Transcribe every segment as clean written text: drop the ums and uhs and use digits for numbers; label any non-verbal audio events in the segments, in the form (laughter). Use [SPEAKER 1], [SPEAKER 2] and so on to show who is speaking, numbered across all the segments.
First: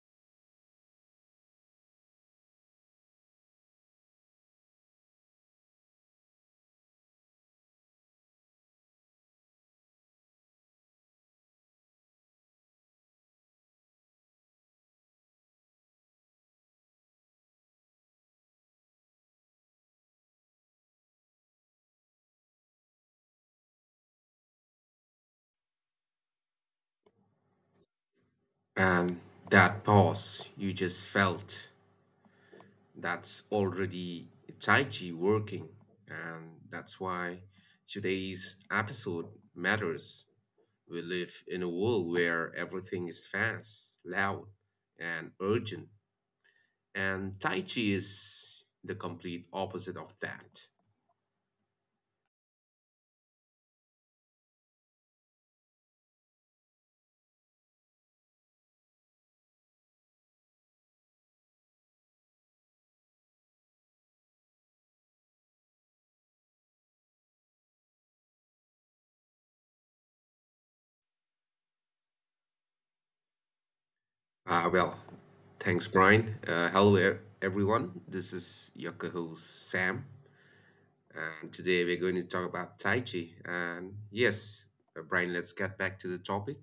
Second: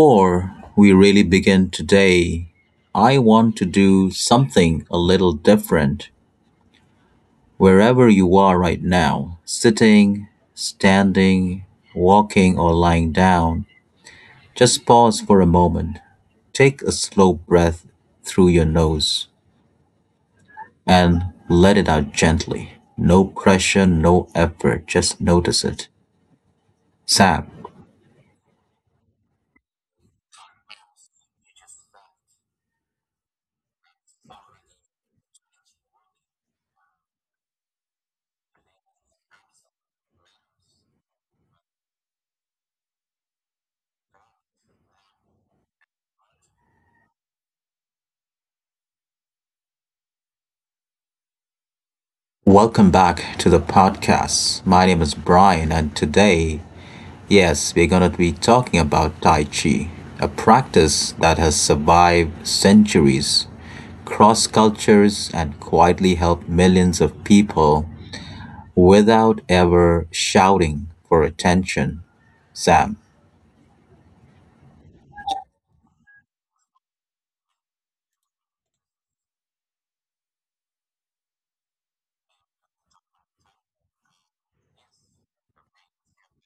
[SPEAKER 1] Before we really begin today, I want to do something a little different wherever you are right now sitting, standing, walking, or lying down. Just pause for a moment. Take a slow breath through your nose and let it out gently. No pressure, no effort, just notice it. Sam,
[SPEAKER 2] And that pause you just felt, that's already Tai Chi working. And that's why today's episode matters. We live in a world where everything is fast, loud, and urgent. And Tai Chi is the complete opposite of that.
[SPEAKER 1] welcome back to the podcast. My name is Brian, and today yes, we're going to be talking about Tai Chi, a practice that has survived centuries, crossed cultures, and quietly helped millions of people without ever shouting for attention. Sam.
[SPEAKER 2] Uh, well, Thanks, Brian. Hello, everyone. This is your co host, Sam. And today we're going to talk about Tai Chi. And yes, Brian, let's get back to the topic.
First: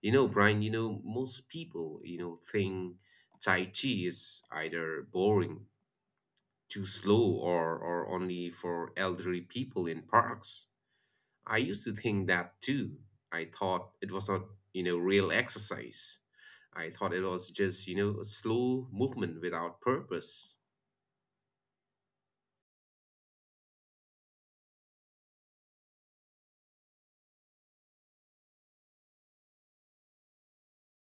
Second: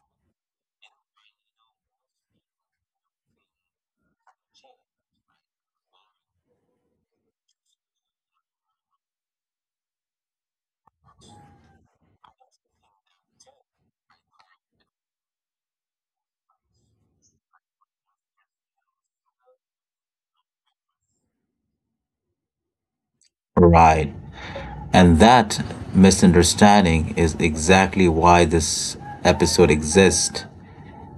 [SPEAKER 2] Brian, most people, think Tai Chi is either boring, too slow, or only for elderly people in parks. I used to think that too. I thought it was not, real exercise. I thought it was just, a slow movement without purpose.
[SPEAKER 1] Right. And that misunderstanding is exactly why this episode exists.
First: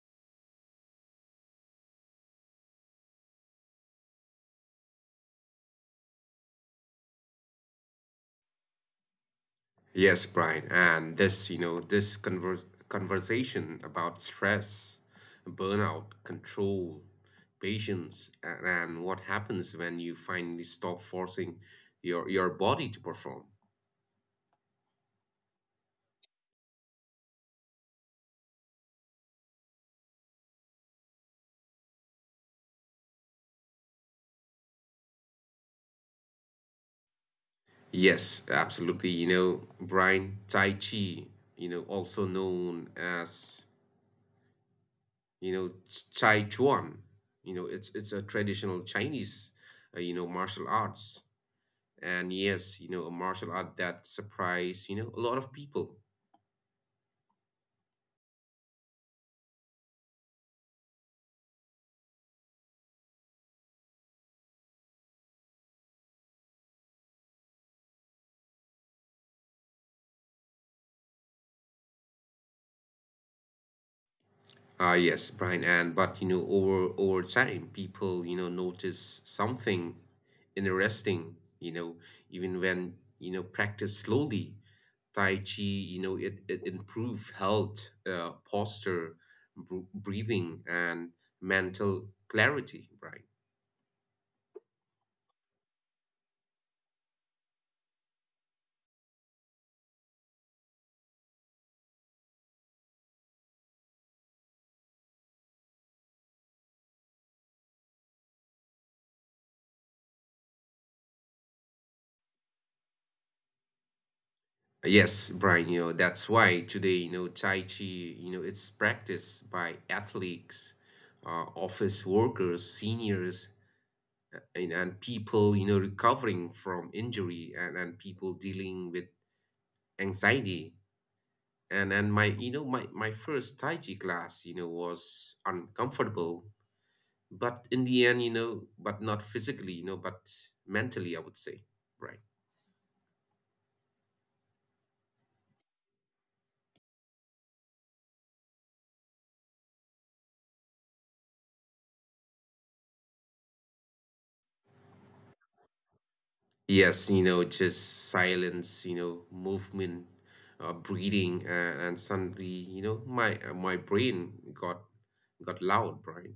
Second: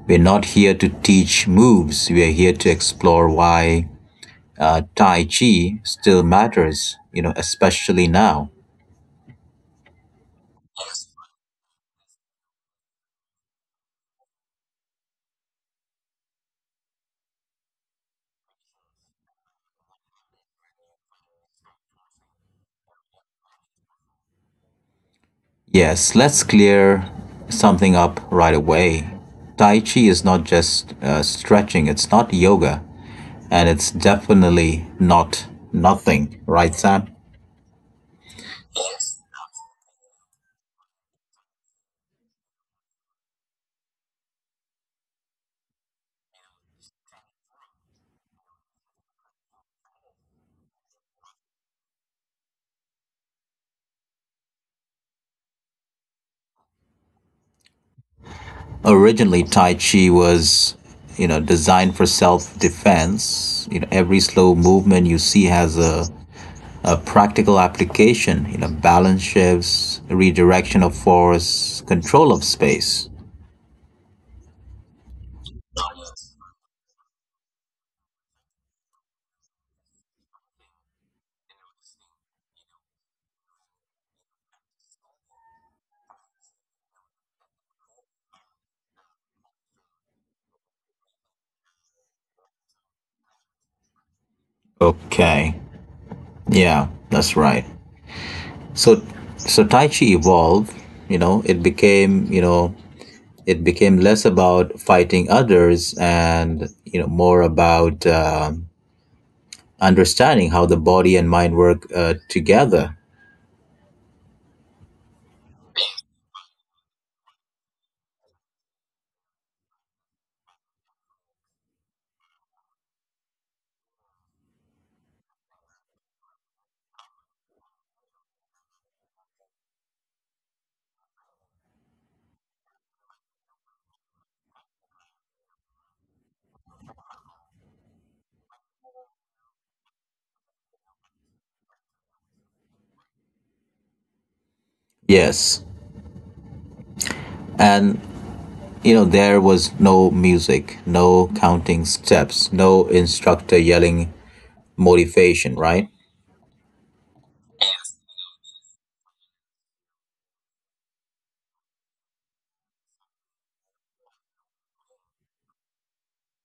[SPEAKER 1] We're not here to teach moves, we are here to explore why Tai Chi still matters, you know, especially now.
[SPEAKER 2] Yes, Brian, and this conversation about stress, burnout, control, patience, and what happens when you finally stop forcing your body to perform.
[SPEAKER 1] Yes, let's clear something up right away. Tai Chi is not just stretching, it's not yoga, and it's definitely not nothing, right, Sam?
[SPEAKER 2] Yes, absolutely. Brian, Tai Chi, also known as, Chai Chuan. It's a traditional Chinese, martial arts, and yes, a martial art that surprised, a lot of people.
[SPEAKER 1] Originally, Tai Chi was, you know, designed for self defense. You know, every slow movement you see has a practical application, you know, balance shifts, redirection of force, control of space.
[SPEAKER 2] Ah, yes, Brian, and but over time, people, notice something interesting, even when, practice slowly. Tai Chi, it improve health, posture, breathing, and mental clarity, right?
[SPEAKER 1] Okay. Yeah, that's right. So so Tai Chi evolved, you know, it became, you know, it became less about fighting others and, you know, more about understanding how the body and mind work together.
[SPEAKER 2] Yes, Brian, that's why today, Tai Chi, it's practiced by athletes, office workers, seniors, and people, recovering from injury, and people dealing with anxiety. And my first Tai Chi class, was uncomfortable, but in the end, but not physically, but mentally, I would say, right?
[SPEAKER 1] Yes. And, you know, there was no music, no counting steps, no instructor yelling motivation, right?
[SPEAKER 2] Yes, just silence, movement, breathing, and suddenly my brain got loud, right?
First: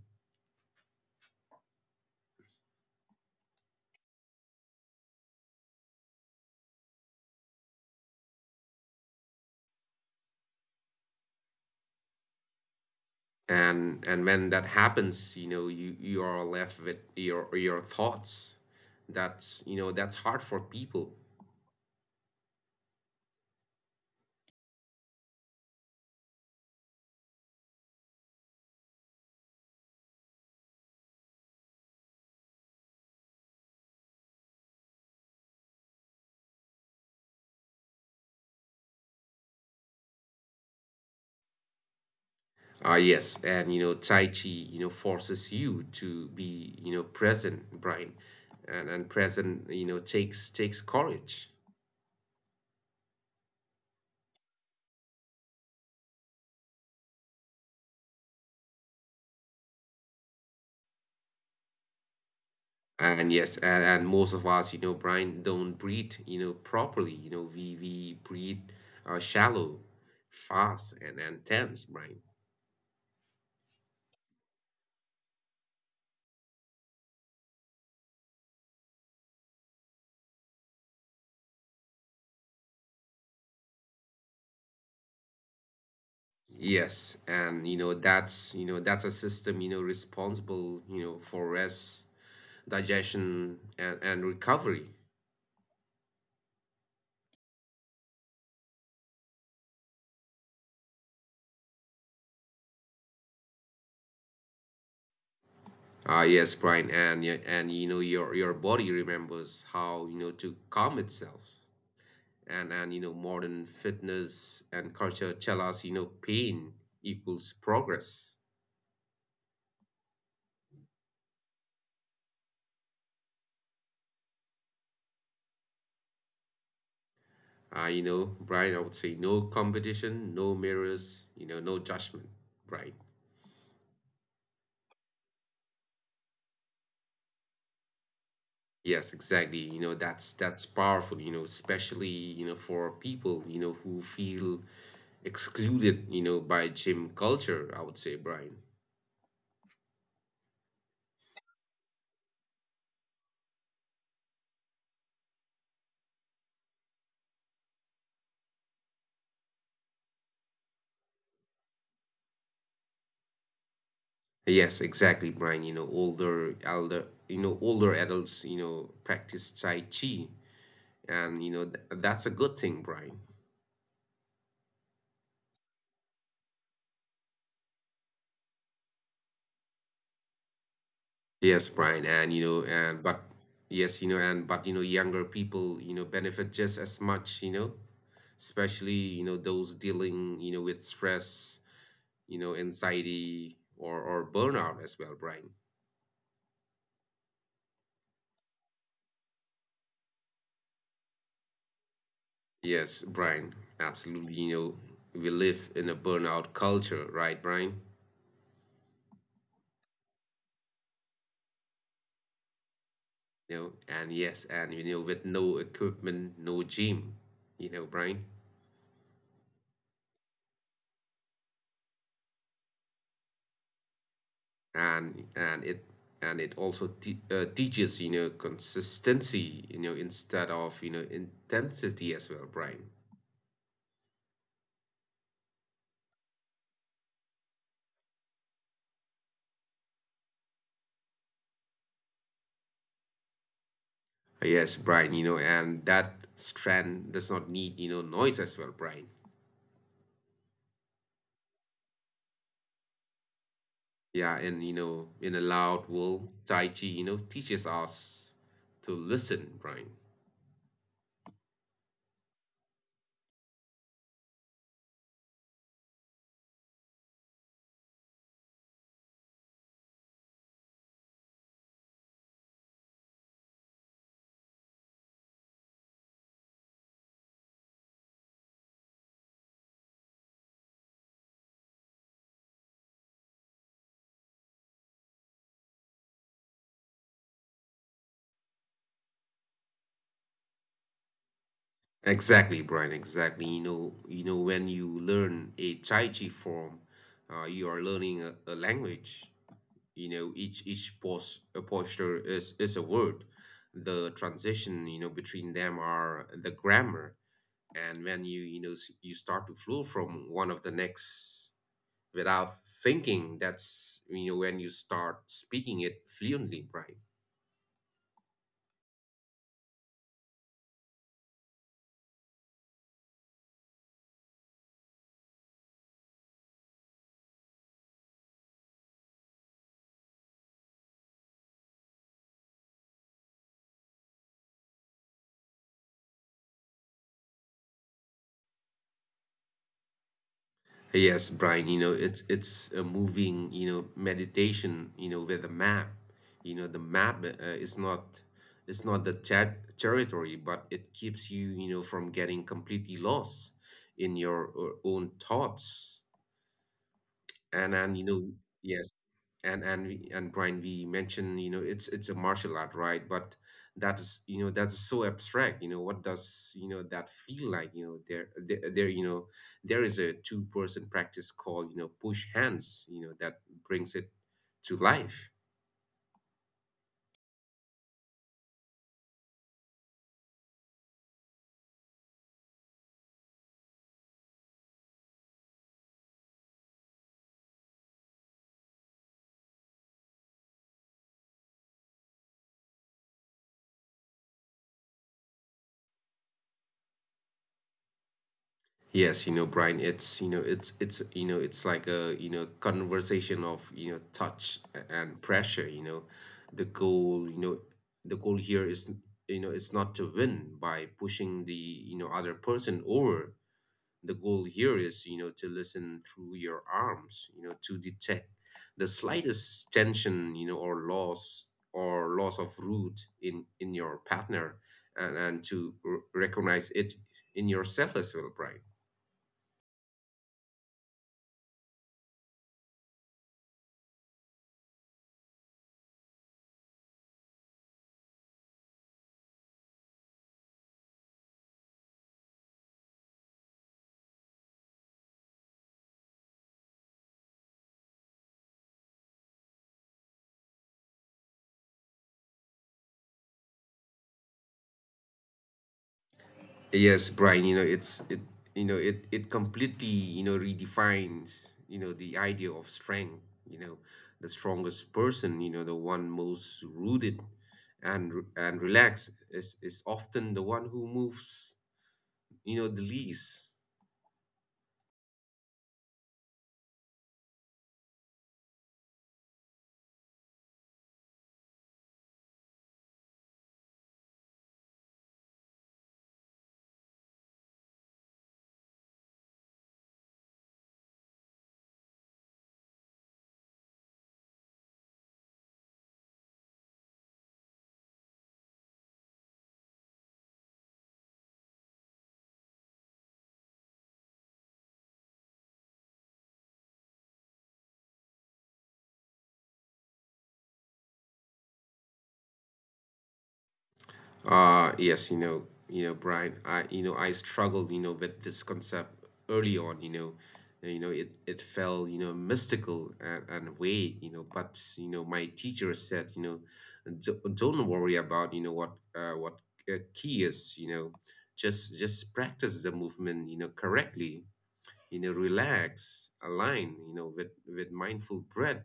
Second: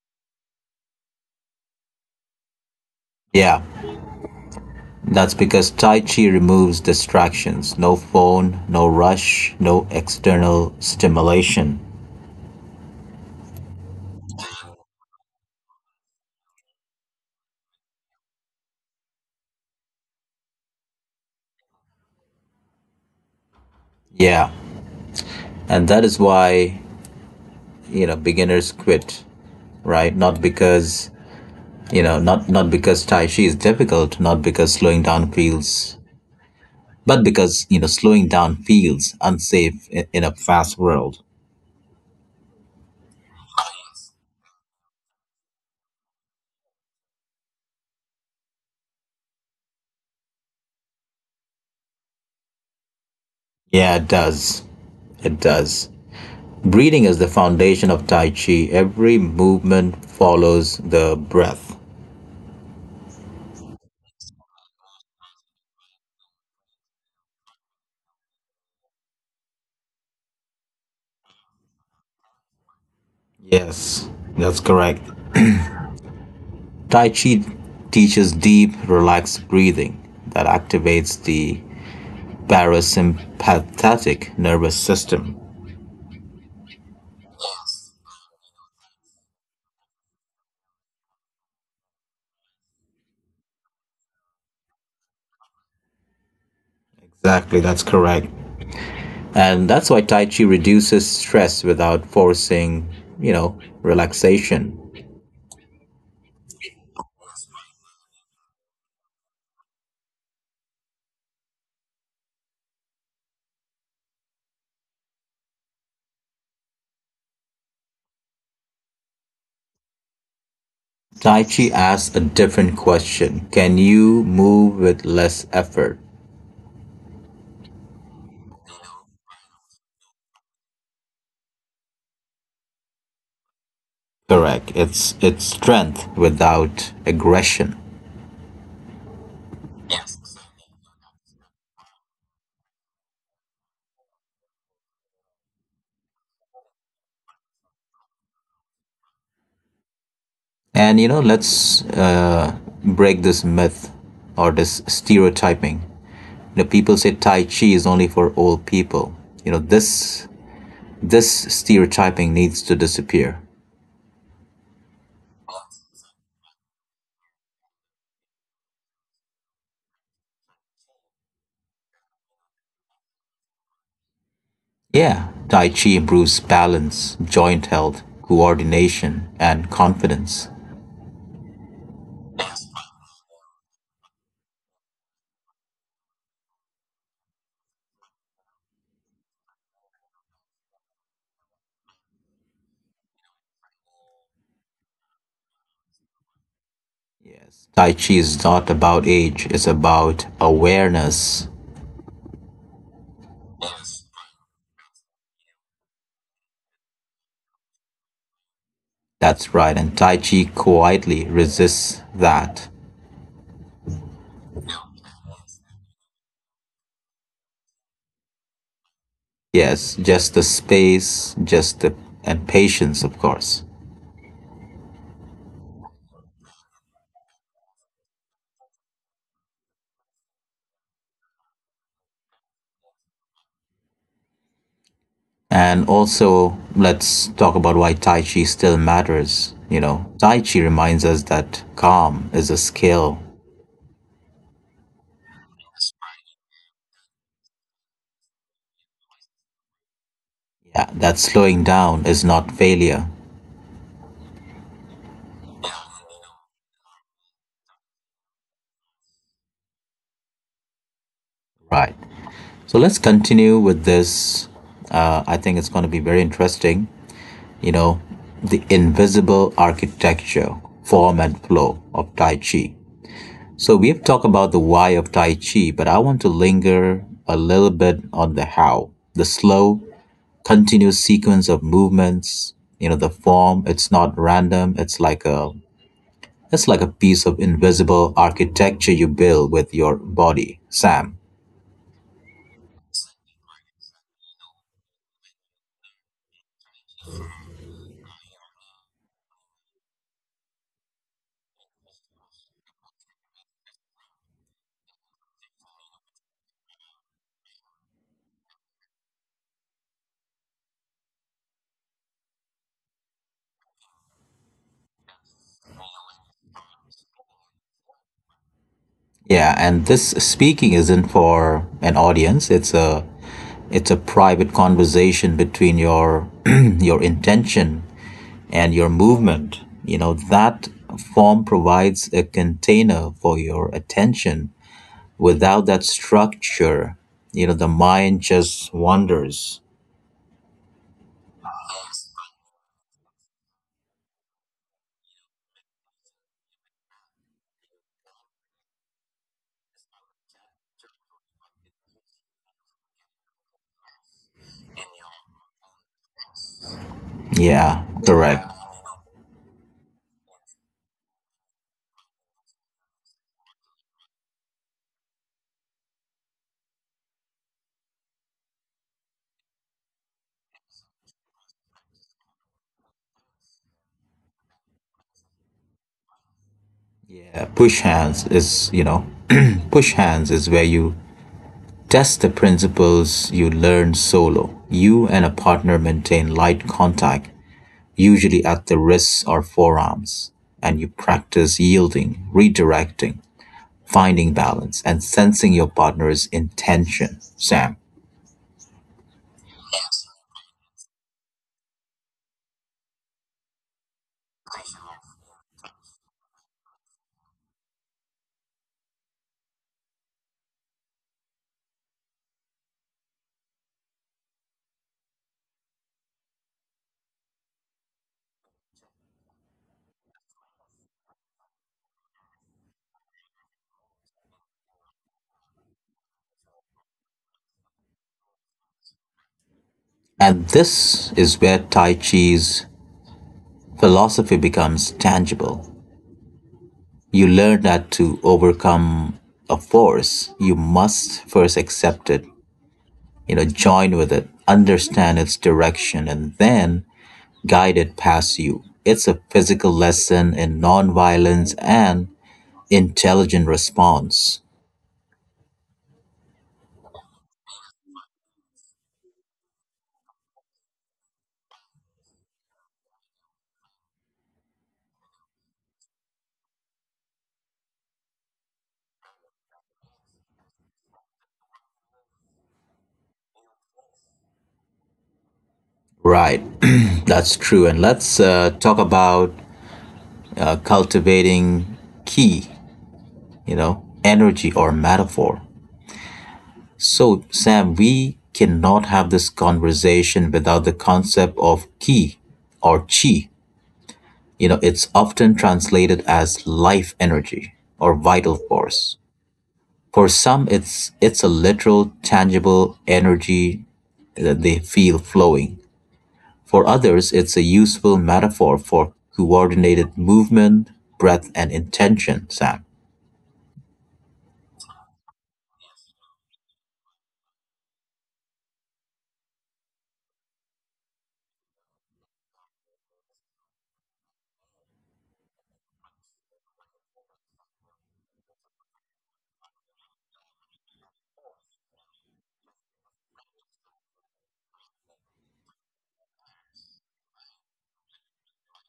[SPEAKER 1] Yeah. That's because Tai Chi removes distractions no phone, no rush, no external stimulation.
[SPEAKER 2] And when that happens, you are left with your thoughts. That's you know that's hard for people.
[SPEAKER 1] Yeah. And that is why, you know, beginners quit, right? Not because, you know, not because Tai Chi is difficult, not because slowing down feels, but because, you know, slowing down feels unsafe in a fast world.
[SPEAKER 2] Ah, yes, and Tai Chi forces you to be present, Brian. And present takes courage.
[SPEAKER 1] Yeah, it does. It does. Breathing is the foundation of Tai Chi. Every movement follows the breath.
[SPEAKER 2] And yes, and most of us, Brian, don't breathe properly. We breathe shallow, fast, and tense, Brian.
[SPEAKER 1] Yes, that's correct. Tai Chi teaches deep, relaxed breathing that activates the parasympathetic nervous system.
[SPEAKER 2] Yes, and that's a system responsible for rest, digestion, and recovery.
[SPEAKER 1] Exactly, that's correct. And that's why Tai Chi reduces stress without forcing, you know, relaxation.
[SPEAKER 2] Ah, yes, Brian, and your body remembers how to calm itself. And modern fitness and culture tell us pain equals progress.
[SPEAKER 1] Tai Chi asks a different question. Can you move with less effort?
[SPEAKER 2] Ah, Brian, I would say no competition, no mirrors, no judgment, Brian.
[SPEAKER 1] Correct. It's strength without aggression.
[SPEAKER 2] Yes, exactly. That's powerful, especially, for people, who feel excluded, by gym culture, I would say, Brian.
[SPEAKER 1] And you know, let's break this myth or this stereotyping. You know, people say Tai Chi is only for old people. You know, this stereotyping needs to disappear.
[SPEAKER 2] Yes, exactly, Brian. Older adults, practice Tai Chi, and you know, th that's a good thing, Brian.
[SPEAKER 1] Yeah, Tai Chi improves balance, joint health, coordination, and confidence.
[SPEAKER 2] Yes, Brian, and you know, and but yes, you know, and but you know, younger people, benefit just as much, especially, those dealing, with stress, anxiety, or burnout as well, Brian.
[SPEAKER 1] Yes. Tai Chi is not about age, it's about awareness.
[SPEAKER 2] Yes, Brian, absolutely. We live in a burnout culture, right, Brian?
[SPEAKER 1] That's right, and Tai Chi quietly resists that.
[SPEAKER 2] You know, and yes, and you know, with no equipment, no gym, Brian.
[SPEAKER 1] Yes, just the space, just the and patience, of course.
[SPEAKER 2] And it also te teaches consistency, instead of intensity as well, Brian.
[SPEAKER 1] And also, let's talk about why Tai Chi still matters. You know, Tai Chi reminds us that calm is a skill.
[SPEAKER 2] Yes, Brian, and that strand does not need noise as well, Brian.
[SPEAKER 1] Yeah, that slowing down is not failure.
[SPEAKER 2] Yeah, and in a loud world, Tai Chi, teaches us to listen, Brian.
[SPEAKER 1] Right. So let's continue with this. I think it's going to be very interesting. You know, the invisible architecture, form, and flow of Tai Chi. So we have talked about the why of Tai Chi, but I want to linger a little bit on the how. The slow, continuous sequence of movements, you know, the form, it's not random, it's like a piece of invisible architecture you build with your body, Sam.
[SPEAKER 2] Exactly, Brian, exactly. When you learn a Tai Chi form, you are learning a language. Each posture is a word. The transition, between them are the grammar. And when you start to flow from one of the next without thinking. That's when you start speaking it fluently, Brian.
[SPEAKER 1] Yeah, and this speaking isn't for an audience. It's a private conversation between your (clears throat) your intention and your movement you know that form provides a container for your attention without that structure you know the mind just wanders
[SPEAKER 2] Yes, Brian. It's a moving meditation, with a map. The map is not it's not the chat territory, but it keeps you you know from getting completely lost in your own thoughts. And
[SPEAKER 1] yeah
[SPEAKER 2] then you know
[SPEAKER 1] correct
[SPEAKER 2] Yes, and we, and Brian, we mentioned, it's a martial art, right? But that's so abstract. What does that feel like? There is a two-person practice called push hands. That brings it to life.
[SPEAKER 1] yeah push hands is you know (clears throat) push hands is where you test the principles you learn solo you and a partner maintain light contact usually at the wrists or forearms and you practice yielding redirecting finding balance and sensing your partner's intention, Sam.
[SPEAKER 2] Yes, Brian, it's like a conversation of touch and pressure. The goal, you know, the goal here is it's not to win by pushing the other person over. The goal here is to listen through your arms, to detect the slightest tension, or loss of root in your partner, and to recognize it in yourself as well, Brian.
[SPEAKER 1] And this is where Tai Chi's philosophy becomes tangible. You learn that to overcome a force, you must first accept it, you know, join with it, understand its direction, and then guide it past you. It's a physical lesson in nonviolence and intelligent response.
[SPEAKER 2] Yes, Brian, it completely, redefines, the idea of strength. you know, the strongest person, the one most rooted and relaxed is often the one who moves, the least.
[SPEAKER 1] Right, (clears throat) that's true. And let's talk about cultivating key, you know, energy or metaphor. So, Sam, we cannot have this conversation without the concept of ki or chi. You know, it's often translated as life energy or vital force. For some, it's a literal, tangible energy that they feel flowing. For others, it's a useful metaphor for coordinated movement, breath, and intention, Sam.
[SPEAKER 2] Yes, Brian, I struggled, with this concept early on, and, it felt, mystical and vague, but, my teacher said, Don't worry about, what key is, just practice the movement, correctly, relax, align, with, mindful breath,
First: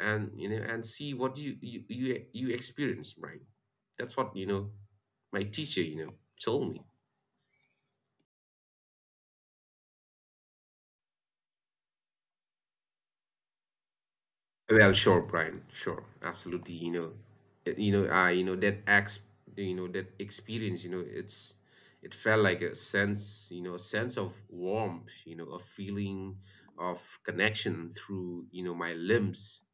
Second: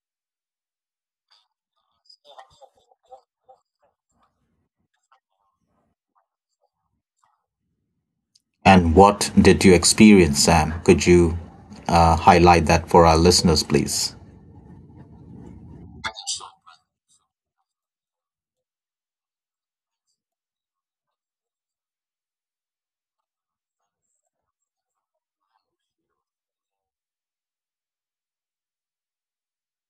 [SPEAKER 2] and see what you experience, Brian." That's what, my teacher, told me.
[SPEAKER 1] And what did you experience, Sam? Could you highlight that for our listeners, please?
[SPEAKER 2] Well, sure, Brian, sure, absolutely. I that experience, it's, it felt like a sense of warmth, a feeling of connection through my limbs,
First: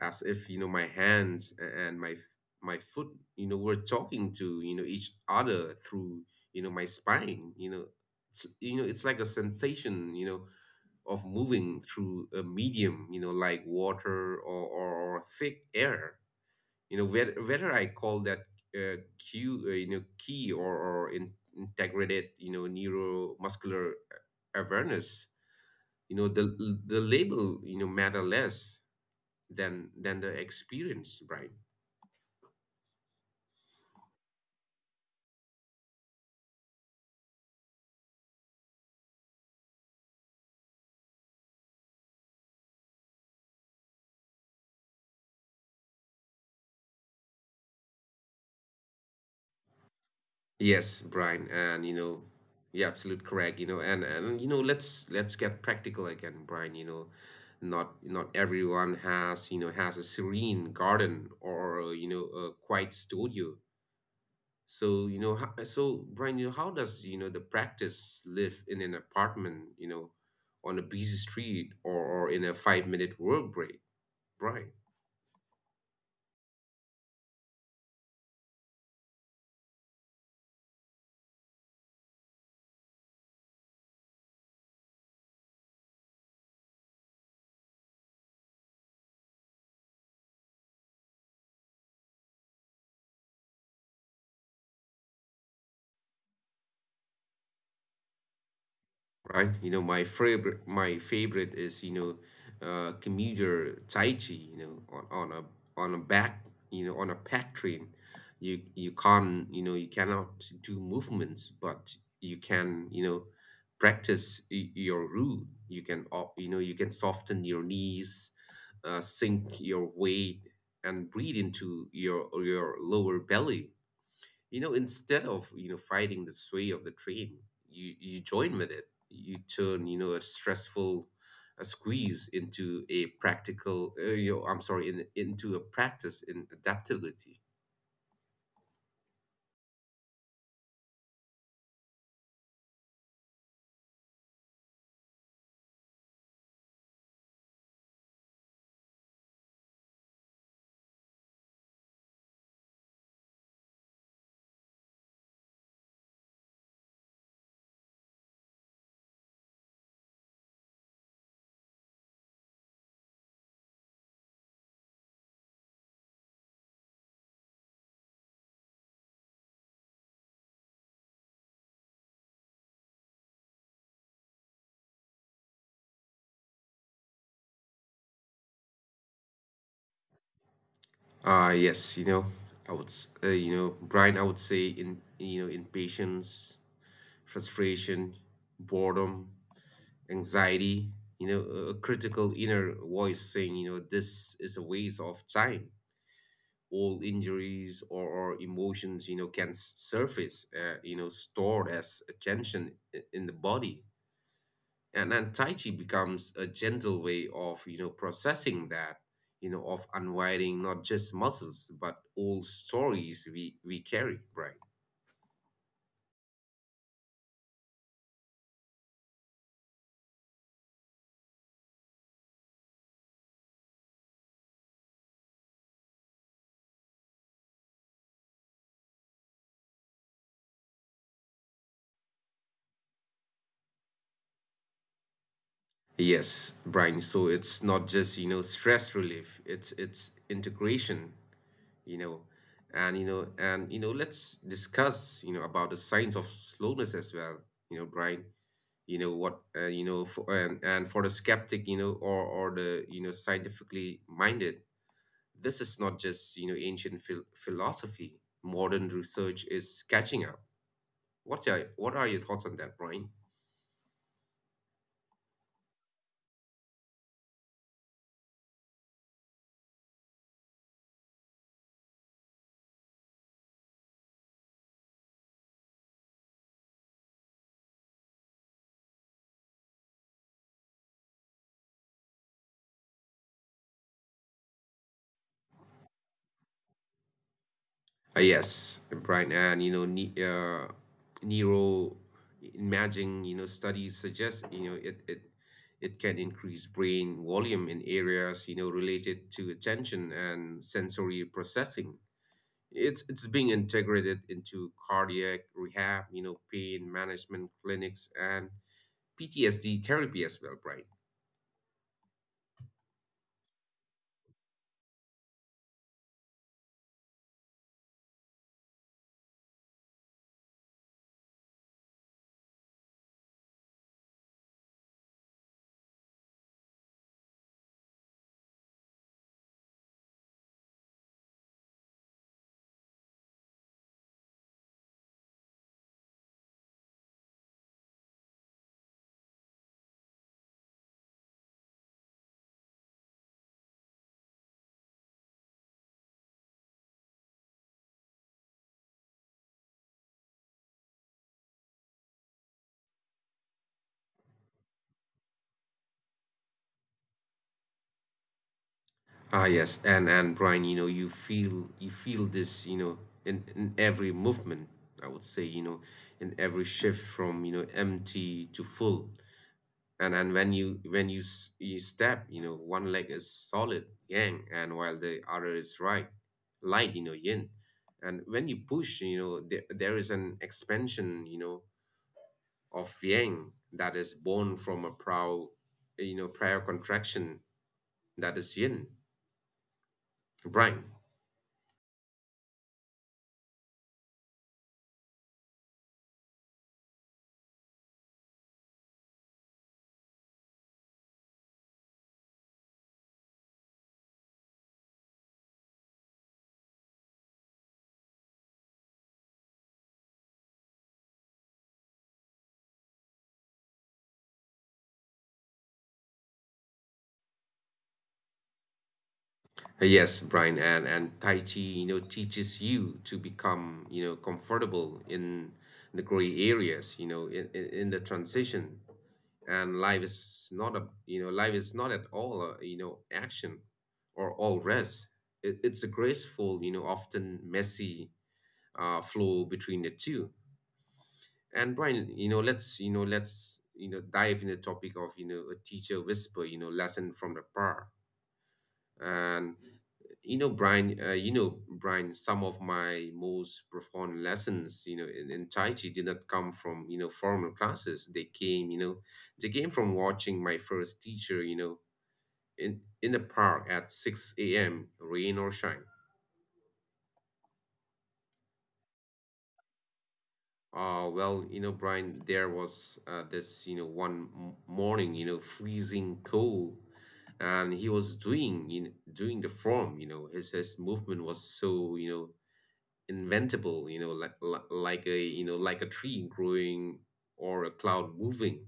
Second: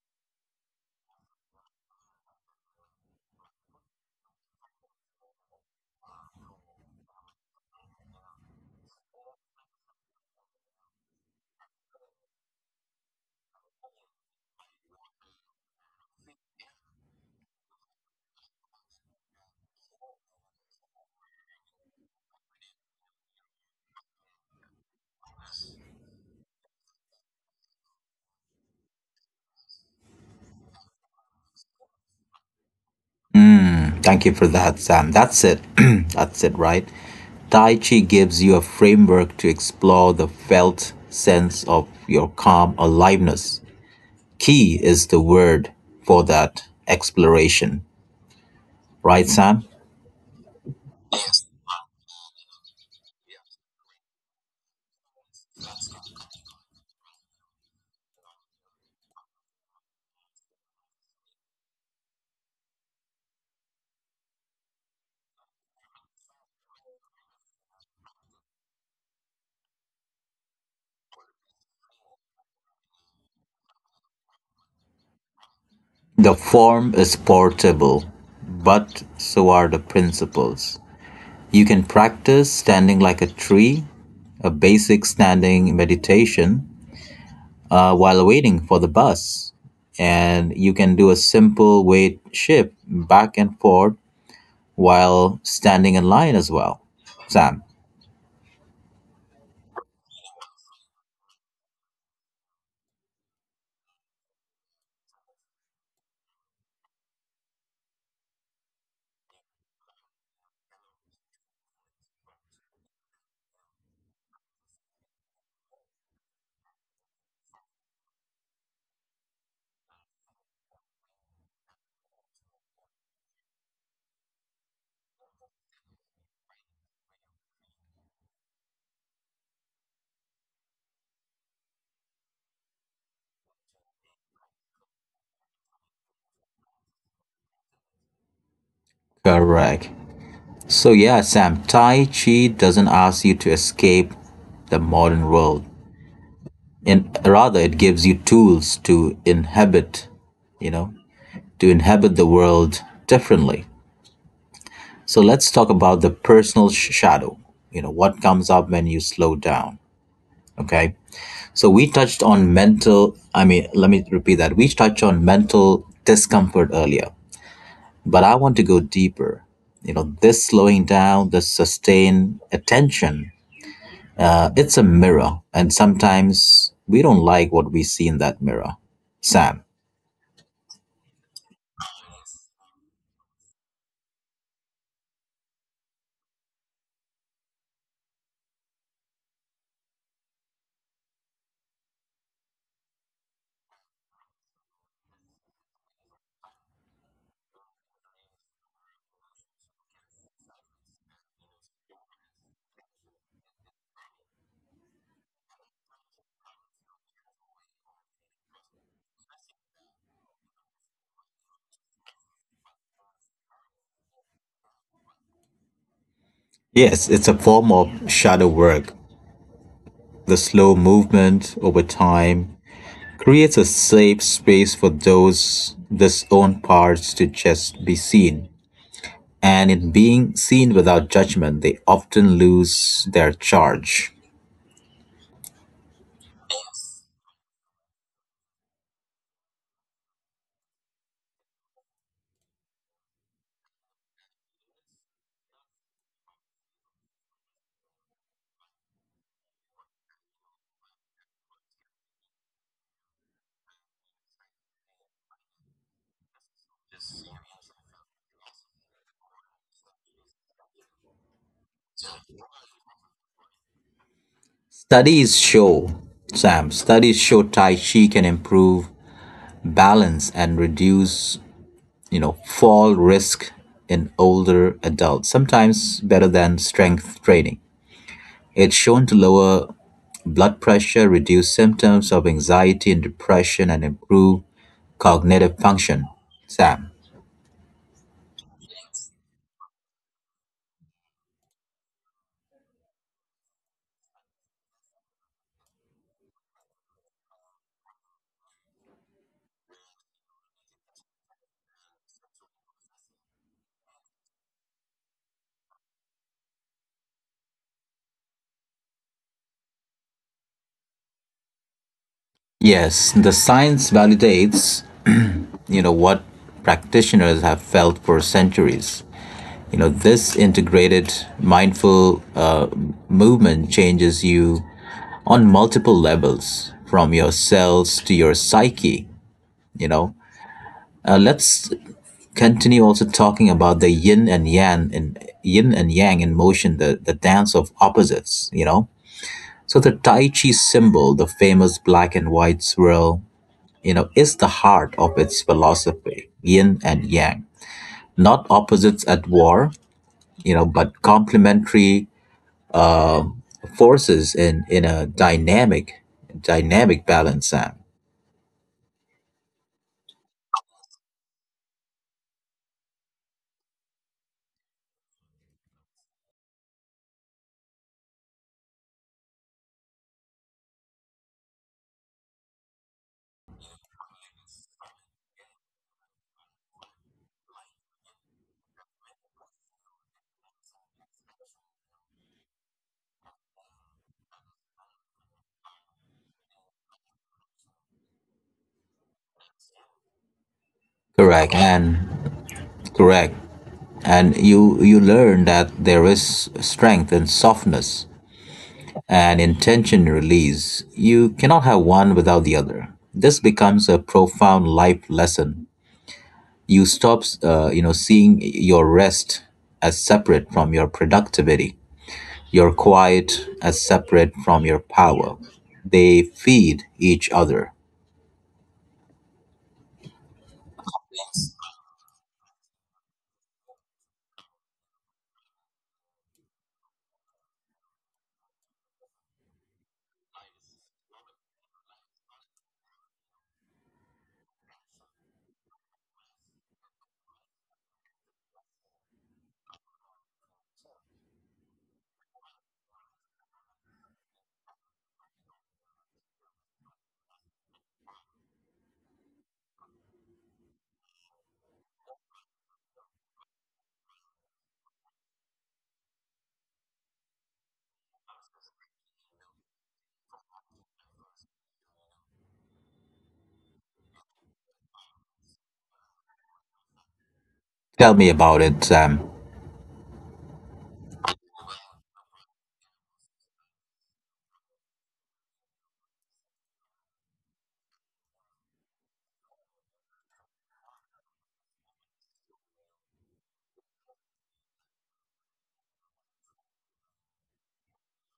[SPEAKER 2] as if my hands and my foot, were talking to each other through my spine. It's like a sensation of moving through a medium, like water, or thick air. Whether I call that uh, cue you know key, or integrated neuromuscular awareness, you know the the label, matter less than the experience, right?
[SPEAKER 1] Mm. Thank you for that, Sam. That's it. (clears throat) That's it, right? Tai Chi gives you a framework to explore the felt sense of your calm aliveness. Key is the word for that exploration, right, Sam?
[SPEAKER 2] Yes, Brian, and yeah, absolute correct. You know, and you know, let's get practical again, Brian. Not everyone has a serene garden or a quiet studio. So, Brian, how does the practice live in an apartment? On a busy street or in a 5-minute work break, Brian?
[SPEAKER 1] The form is portable, but so are the principles. You can practice standing like a tree, a basic standing meditation while waiting for the bus. And you can do a simple weight shift back and forth while standing in line as well. Sam.
[SPEAKER 2] Right, my favorite is commuter Tai Chi. You know, on, on a on a back, you know, on a pack train, you cannot do movements, but you can, practice your route. You can soften your knees, sink your weight, and breathe into your lower belly instead of fighting the sway of the train. You join with it, you turn a squeeze into a practical you know, I'm sorry in, into a practice in adaptability.
[SPEAKER 1] Correct. So, yeah, Sam, Tai Chi doesn't ask you to escape the modern world. And rather, it gives you tools to inhabit, you know, to inhabit the world differently. So let's talk about the personal shadow. You know, what comes up when you slow down. Okay. So we touched on mental, I mean, let me repeat that. We touched on mental discomfort earlier, but I want to go deeper. You know, this slowing down, this sustained attention, it's a mirror. And sometimes we don't like what we see in that mirror. Sam.
[SPEAKER 2] Ah, yes, you know, I would, s- you know, Brian, I would say in, patience, frustration, boredom, anxiety, you know, a critical inner voice saying, this is a waste of time. All injuries or emotions, can surface, stored as a tension in the body. And then Tai Chi becomes a gentle way of, processing that, of unwinding not just muscles, but all stories we carry, right?
[SPEAKER 1] Yes, it's a form of shadow work. The slow movement over time, creates a safe space for those whose own parts to just be seen. And in being seen without judgment, they often lose their charge.
[SPEAKER 2] Yes, Brian. So it's not just, stress relief, it's integration. you know. Let's discuss, about the signs of slowness as well, Brian. You know what, you know, for, and for the skeptic, or the scientifically minded, this is not just, ancient philosophy. Modern research is catching up. What are your thoughts on that, Brian?
[SPEAKER 1] Studies show, Studies show Tai Chi can improve balance and reduce, you know, fall risk in older adults, sometimes better than strength training. It's shown to lower blood pressure reduce symptoms of anxiety and depression and improve cognitive function. Sam.
[SPEAKER 2] Yes, Brian, and neuro imaging, studies suggest it can increase brain volume in areas related to attention and sensory processing. It's being integrated into cardiac rehab, pain management clinics, and PTSD therapy as well, Brian.
[SPEAKER 1] Yes, the science validates, you know, what practitioners have felt for centuries. You know, this integrated mindful movement changes you on multiple levels, from your cells to your psyche. You know, let's continue also talking about the yin and yang in yin and yang in motion, the dance of opposites, you know. So the Tai Chi symbol, the famous black and white swirl, you know, is the heart of its philosophy, yin and yang. Not opposites at war, you know, but complementary uh, forces in a dynamic balance,
[SPEAKER 2] Ah yes, and Brian, you feel this, in every movement, I would say, in every shift from, empty to full. And you step, one leg is solid, yang, and while the other is right, light, yin. And when you push, there is an expansion, of yang that is born from a proud, prior contraction, that is yin, Brian.
[SPEAKER 1] correct and correct. And you learn that there is strength and softness and intention release, you cannot have one without the other. This becomes a profound life lesson. You stop, you know, seeing your rest as separate from your productivity, your quiet as separate from your power. They feed each other.
[SPEAKER 2] Yes, Brian, and Tai Chi, teaches you to become, comfortable in the gray areas, in, the transition. And life is not a, you know, life is not at all action or all rest. It's a graceful, often messy flow between the two. And Brian, let's, dive in the topic of, a teacher whisper, lesson from the past. And you know, Brian, some of my most profound lessons, in Tai Chi did not come from, formal classes. They came from watching my first teacher, in the park at 6 a.m., rain or shine.
[SPEAKER 1] Tell me about it, Sam.
[SPEAKER 2] Well, Brian, there was this one morning, freezing cold, and he was doing the form. His movement was so, inventable, like a tree growing or a cloud moving.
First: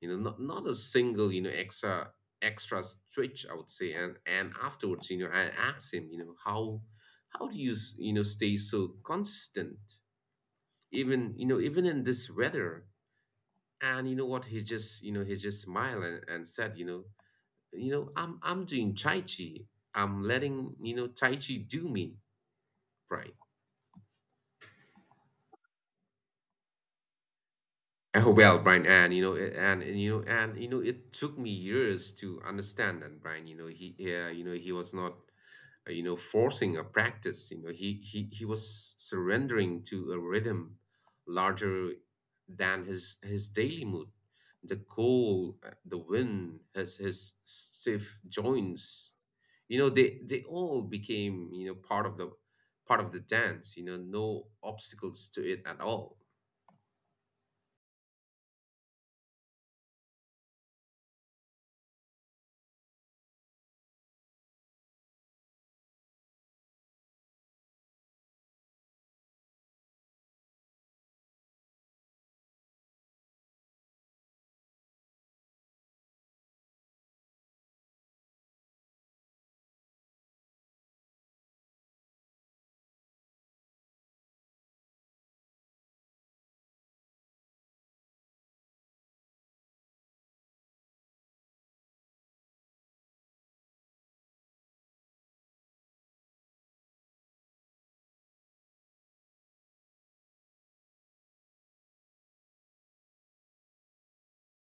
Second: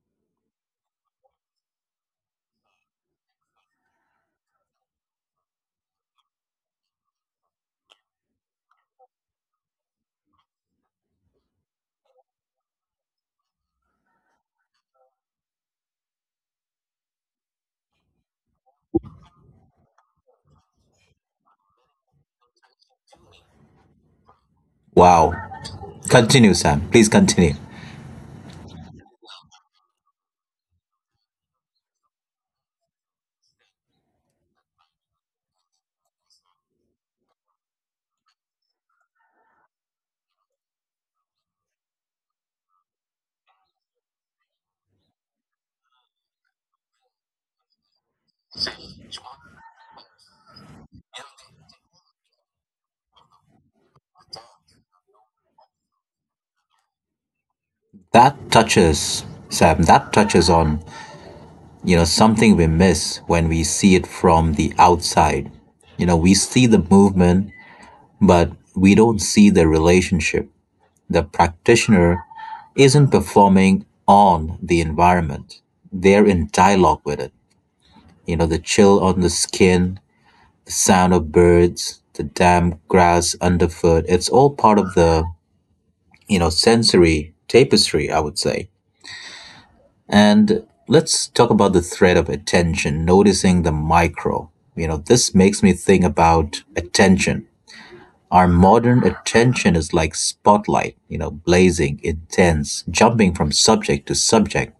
[SPEAKER 2] Not a single extra switch, I would say. And afterwards, I asked him, how do you s- you know stay so consistent, even you know even in this weather? And you know what he just smiled, and said, I'm doing Tai Chi, I'm letting Tai Chi do me, right?
[SPEAKER 1] Wow. Continue, Sam. Please continue.
[SPEAKER 2] Oh, well, Brian, and you know, it- and you know, it took me years to understand that, Brian. He was not, forcing a practice. He was surrendering to a rhythm larger than his daily mood. The cold, the wind, his stiff joints, they all became, part of the dance. No obstacles to it at all.
[SPEAKER 1] That touches, Sam, that touches on you know, something we miss when we see it from the outside. You know, we see the movement, but we don't see the relationship. The practitioner isn't performing on the environment. They're in dialogue with it. You know, the chill on the skin, the sound of birds, the damp grass underfoot. It's all part of the, you know, sensory tapestry, I would say. And let's talk about the thread of attention, noticing the micro. You know, this makes me think about attention. Our modern attention is like spotlight, you know, blazing, intense, jumping from subject to subject.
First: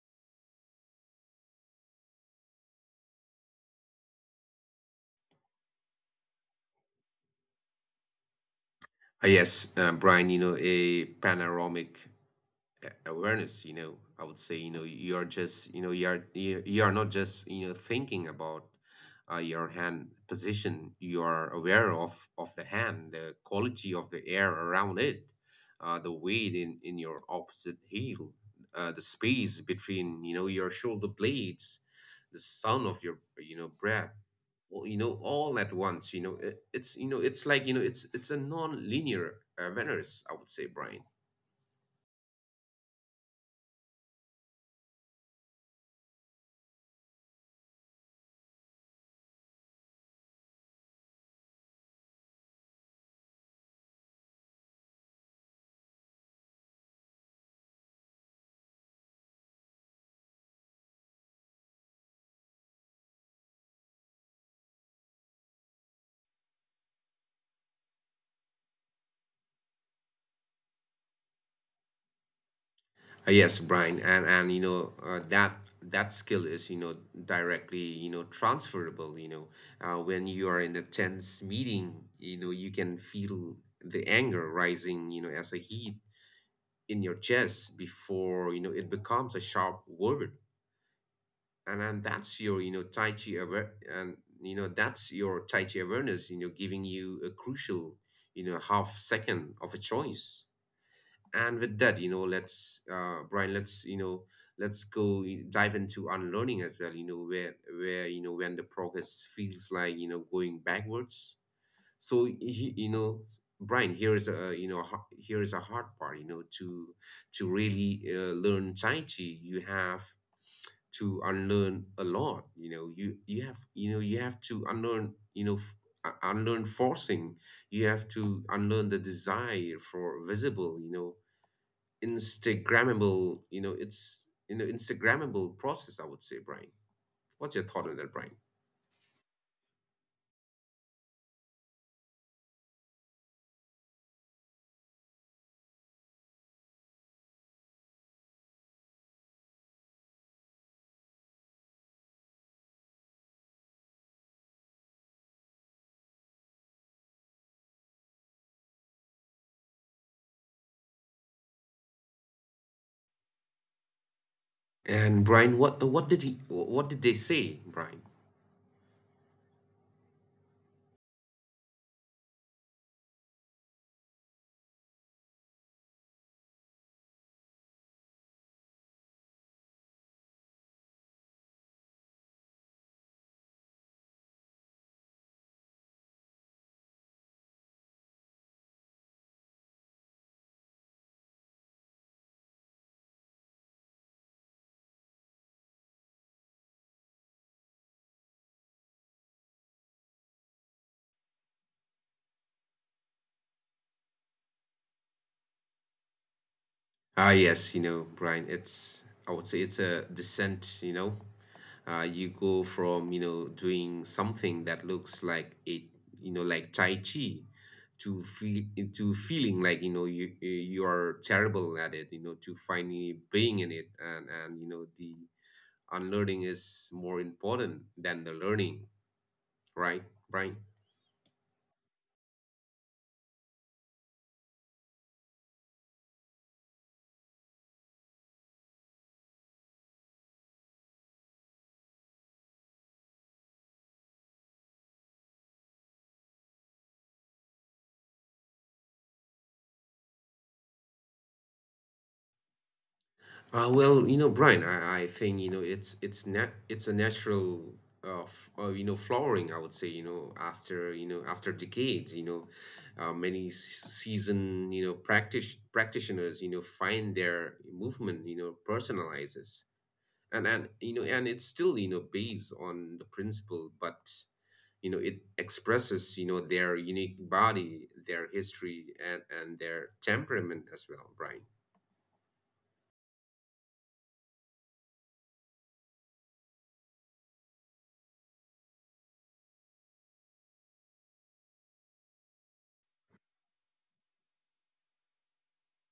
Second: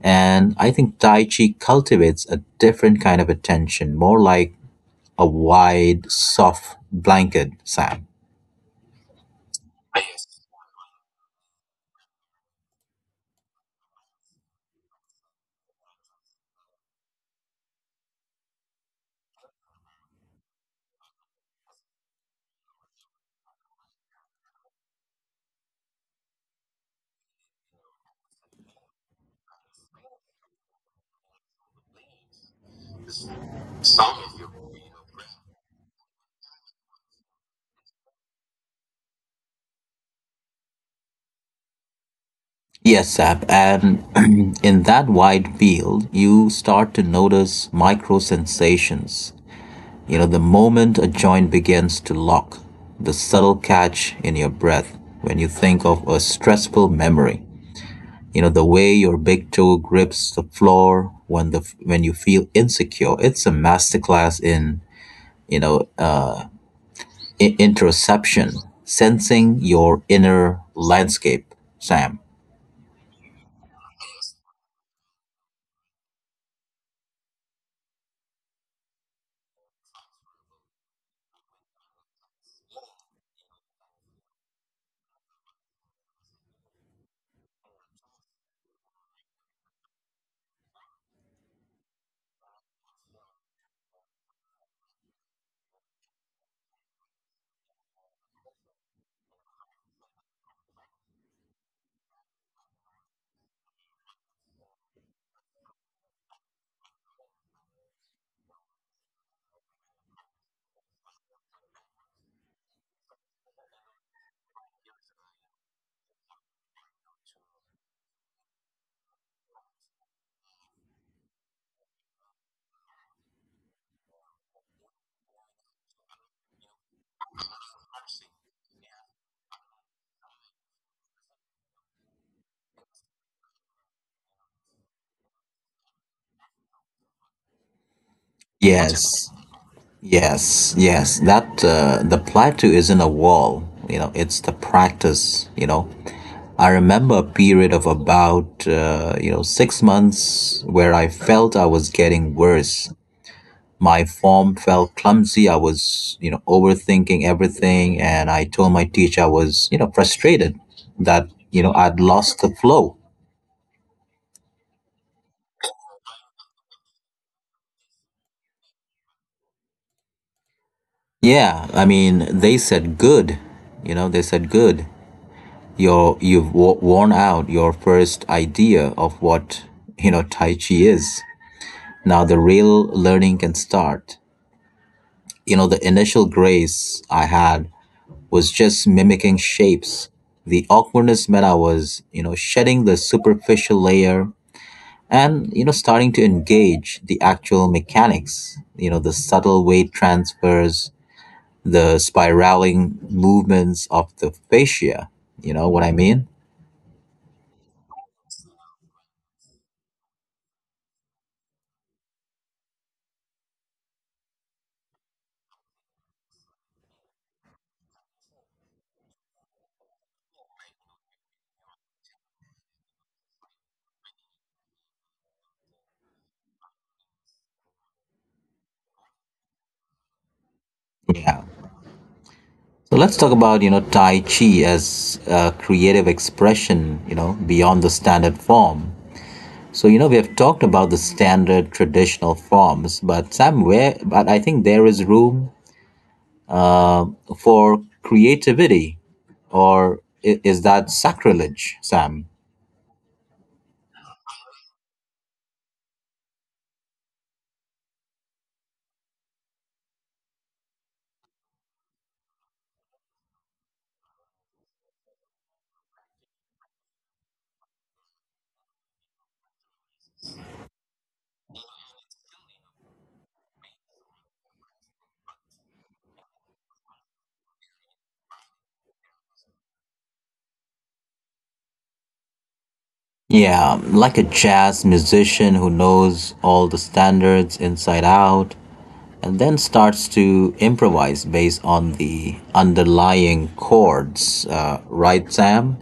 [SPEAKER 1] And I think Tai Chi cultivates a different kind of attention, more like a wide, soft blanket, Sam.
[SPEAKER 2] Yes, Brian, a panoramic awareness, I would say. You are not just thinking about your hand position. You are aware of the hand, the quality of the air around it, the weight in your opposite heel, the space between your shoulder blades, the sound of your breath. Well, all at once. It's it's like, it's a non-linear awareness, I would say, Brian.
[SPEAKER 1] Yes, Sap. And (clears throat) in that wide field, you start to notice micro sensations, you know, the moment a joint begins to lock, the subtle catch in your breath when you think of a stressful memory. You know, the way your big toe grips the floor when the when you feel insecure. It's a masterclass in you know interception, sensing your inner landscape, Sam.
[SPEAKER 2] Yes, Brian, and that skill is directly transferable. When you are in a tense meeting, you can feel the anger rising, as a heat in your chest before it becomes a sharp word. And that's your you know Tai Chi aware, and you know that's your Tai Chi awareness, giving you a crucial half second of a choice. And with that, let's brian let's you know let's go I- dive into unlearning as well. Where you know When the progress feels like, going backwards. So, Brian, here is a here is a hard part. To really learn Tai Chi, you have to unlearn a lot. You have to unlearn, unlearn forcing. You have to unlearn the desire for visible, Instagrammable, you know, it's you know Instagrammable process, I would say, Brian. What's your thought on that, Brian?
[SPEAKER 1] Yes, yes. That the plateau isn't a wall. You know, it's the practice. You know, I remember a period of about, you know, 6 months where I felt I was getting worse. My form felt clumsy. I was, you know, overthinking everything. And I told my teacher I was, you know, frustrated that, you know, I'd lost the flow.
[SPEAKER 2] And Brian, what did they say, Brian?
[SPEAKER 1] Yeah, I mean, they said good. You know, they said good. You've worn out your first idea of what you know Tai Chi is. Now the real learning can start. You know, the initial grace I had was just mimicking shapes. The awkwardness meant I was, you know, shedding the superficial layer and, you know, starting to engage the actual mechanics, you know, the subtle weight transfers, the spiraling movements of the fascia. You know what I mean?
[SPEAKER 2] Ah, yes, Brian. It's I would say it's a descent. You go from doing something that looks like a you know like Tai Chi, to feel to feeling like, you are terrible at it, to finally being in it. And the unlearning is more important than the learning, right, Brian?
[SPEAKER 1] Yeah. So let's talk about, you know, Tai Chi as a creative expression, you know, beyond the standard form. So, we have talked about the standard traditional forms, but somewhere, but I think there is room for creativity. Or is that sacrilege, Sam?
[SPEAKER 2] Well, Brian, I think, it's a natural f you know flowering, I would say. After after decades, many seasoned practice practitioners find their movement personalizes. And it's still, based on the principle, but, it expresses, their unique body, their history, and their temperament as well, Brian.
[SPEAKER 1] Yeah, like a jazz musician who knows all the standards inside out and then starts to improvise based on the underlying chords, right, Sam?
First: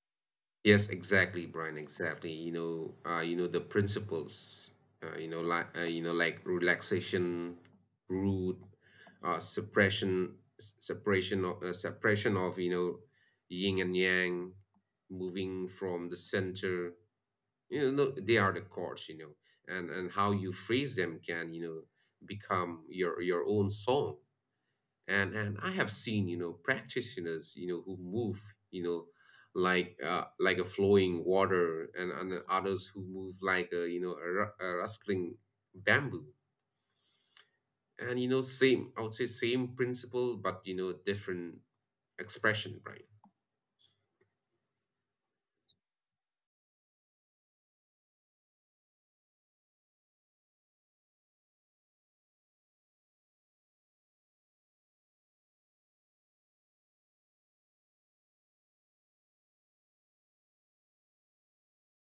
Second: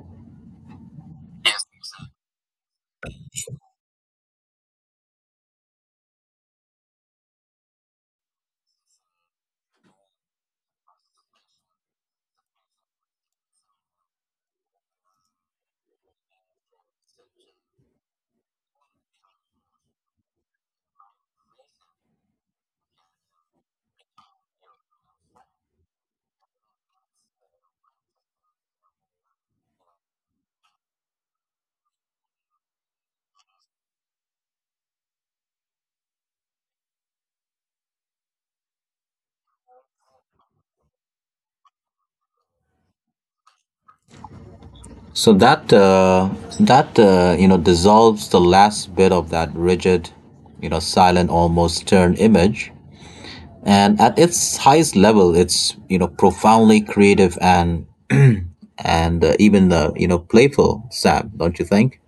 [SPEAKER 2] Yes, exactly, Brian. Exactly the principles, like relaxation, root, suppression, s- separation of suppression of, yin and yang, moving from the center, they are the chords. And how you phrase them can, become your own song. And I have seen, practitioners, who move, like a flowing water, and others who move like a rustling bamboo. And you know same I would say, same principle, but, different expression, right?
[SPEAKER 1] So that dissolves the last bit of that rigid, silent, almost stern image, and at its highest level, it's profoundly creative and (clears throat) and even playful. Sam, don't you think?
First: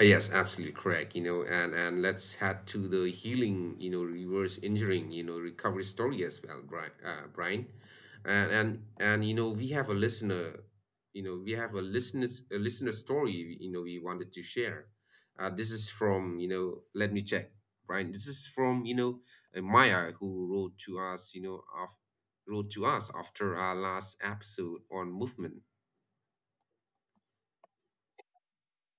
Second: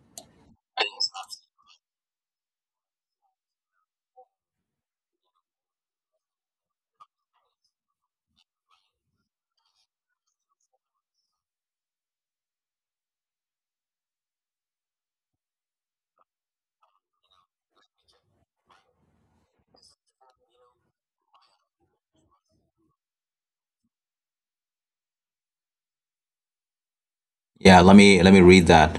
[SPEAKER 2] Yes, absolutely correct. And let's head to the healing, reverse engineering, recovery story as well, Brian. Brian, and and and you know, we have a listener, we have a listener, a listener story, we wanted to share. This is from, let me check, Brian. This is from, Maya, who wrote to us after our last episode on movement.
[SPEAKER 1] Yeah, let me read that.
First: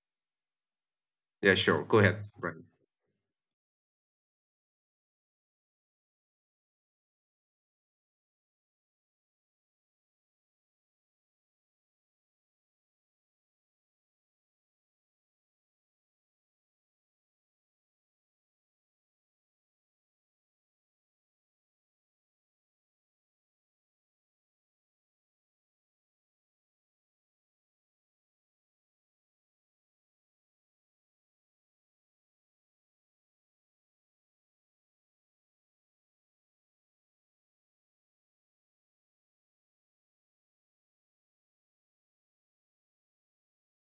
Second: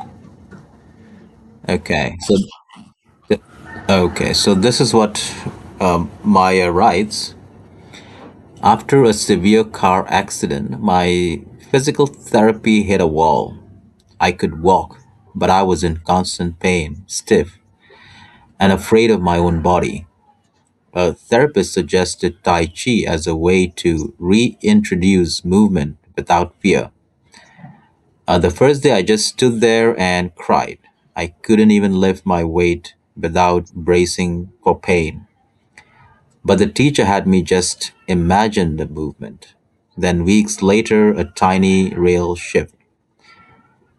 [SPEAKER 2] Yeah, sure. Go
[SPEAKER 1] Okay,
[SPEAKER 2] ahead,
[SPEAKER 1] so
[SPEAKER 2] Brian.
[SPEAKER 1] this is what Maya writes. After a severe car accident, my physical therapy hit a wall. I could walk, but I was in constant pain, stiff, and afraid of my own body. A therapist suggested Tai Chi as a way to reintroduce movement without fear. The first day, I just stood there and cried. I couldn't even lift my weight without bracing for pain. But the teacher had me just imagine the movement. Then, weeks later, a tiny real shift.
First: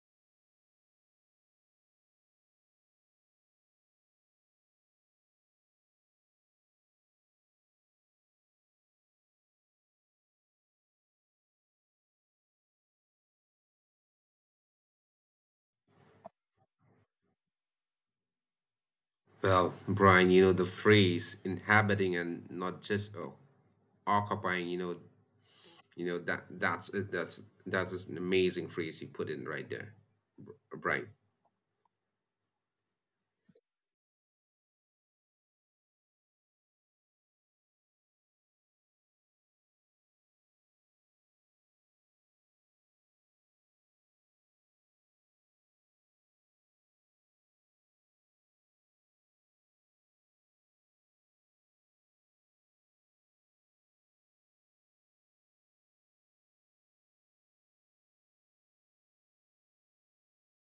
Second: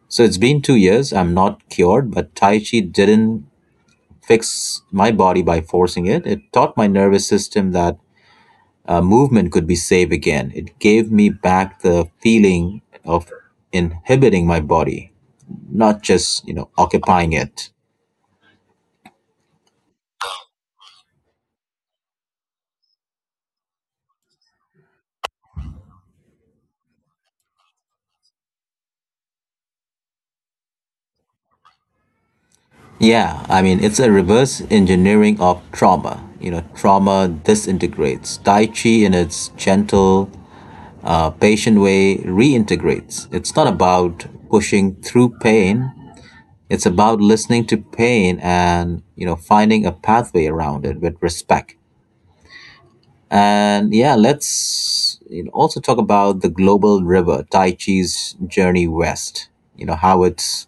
[SPEAKER 1] So it's been 2 years. I'm not cured, but Tai Chi didn't fix my body by forcing it. It taught my nervous system that movement could be safe again. It gave me back the feeling of inhibiting my body, not just, occupying it.
[SPEAKER 2] Well, Brian, the phrase inhabiting and not just, occupying, that's it. That's just an amazing phrase you put in right there, Brian.
[SPEAKER 1] Yeah, I mean, it's a reverse engineering of trauma. You know, trauma disintegrates. Tai Chi, in its gentle, patient way, reintegrates. It's not about pushing through pain, it's about listening to pain and, finding a pathway around it with respect. And yeah, let's also talk about the global river, Tai Chi's journey west. You know, how it's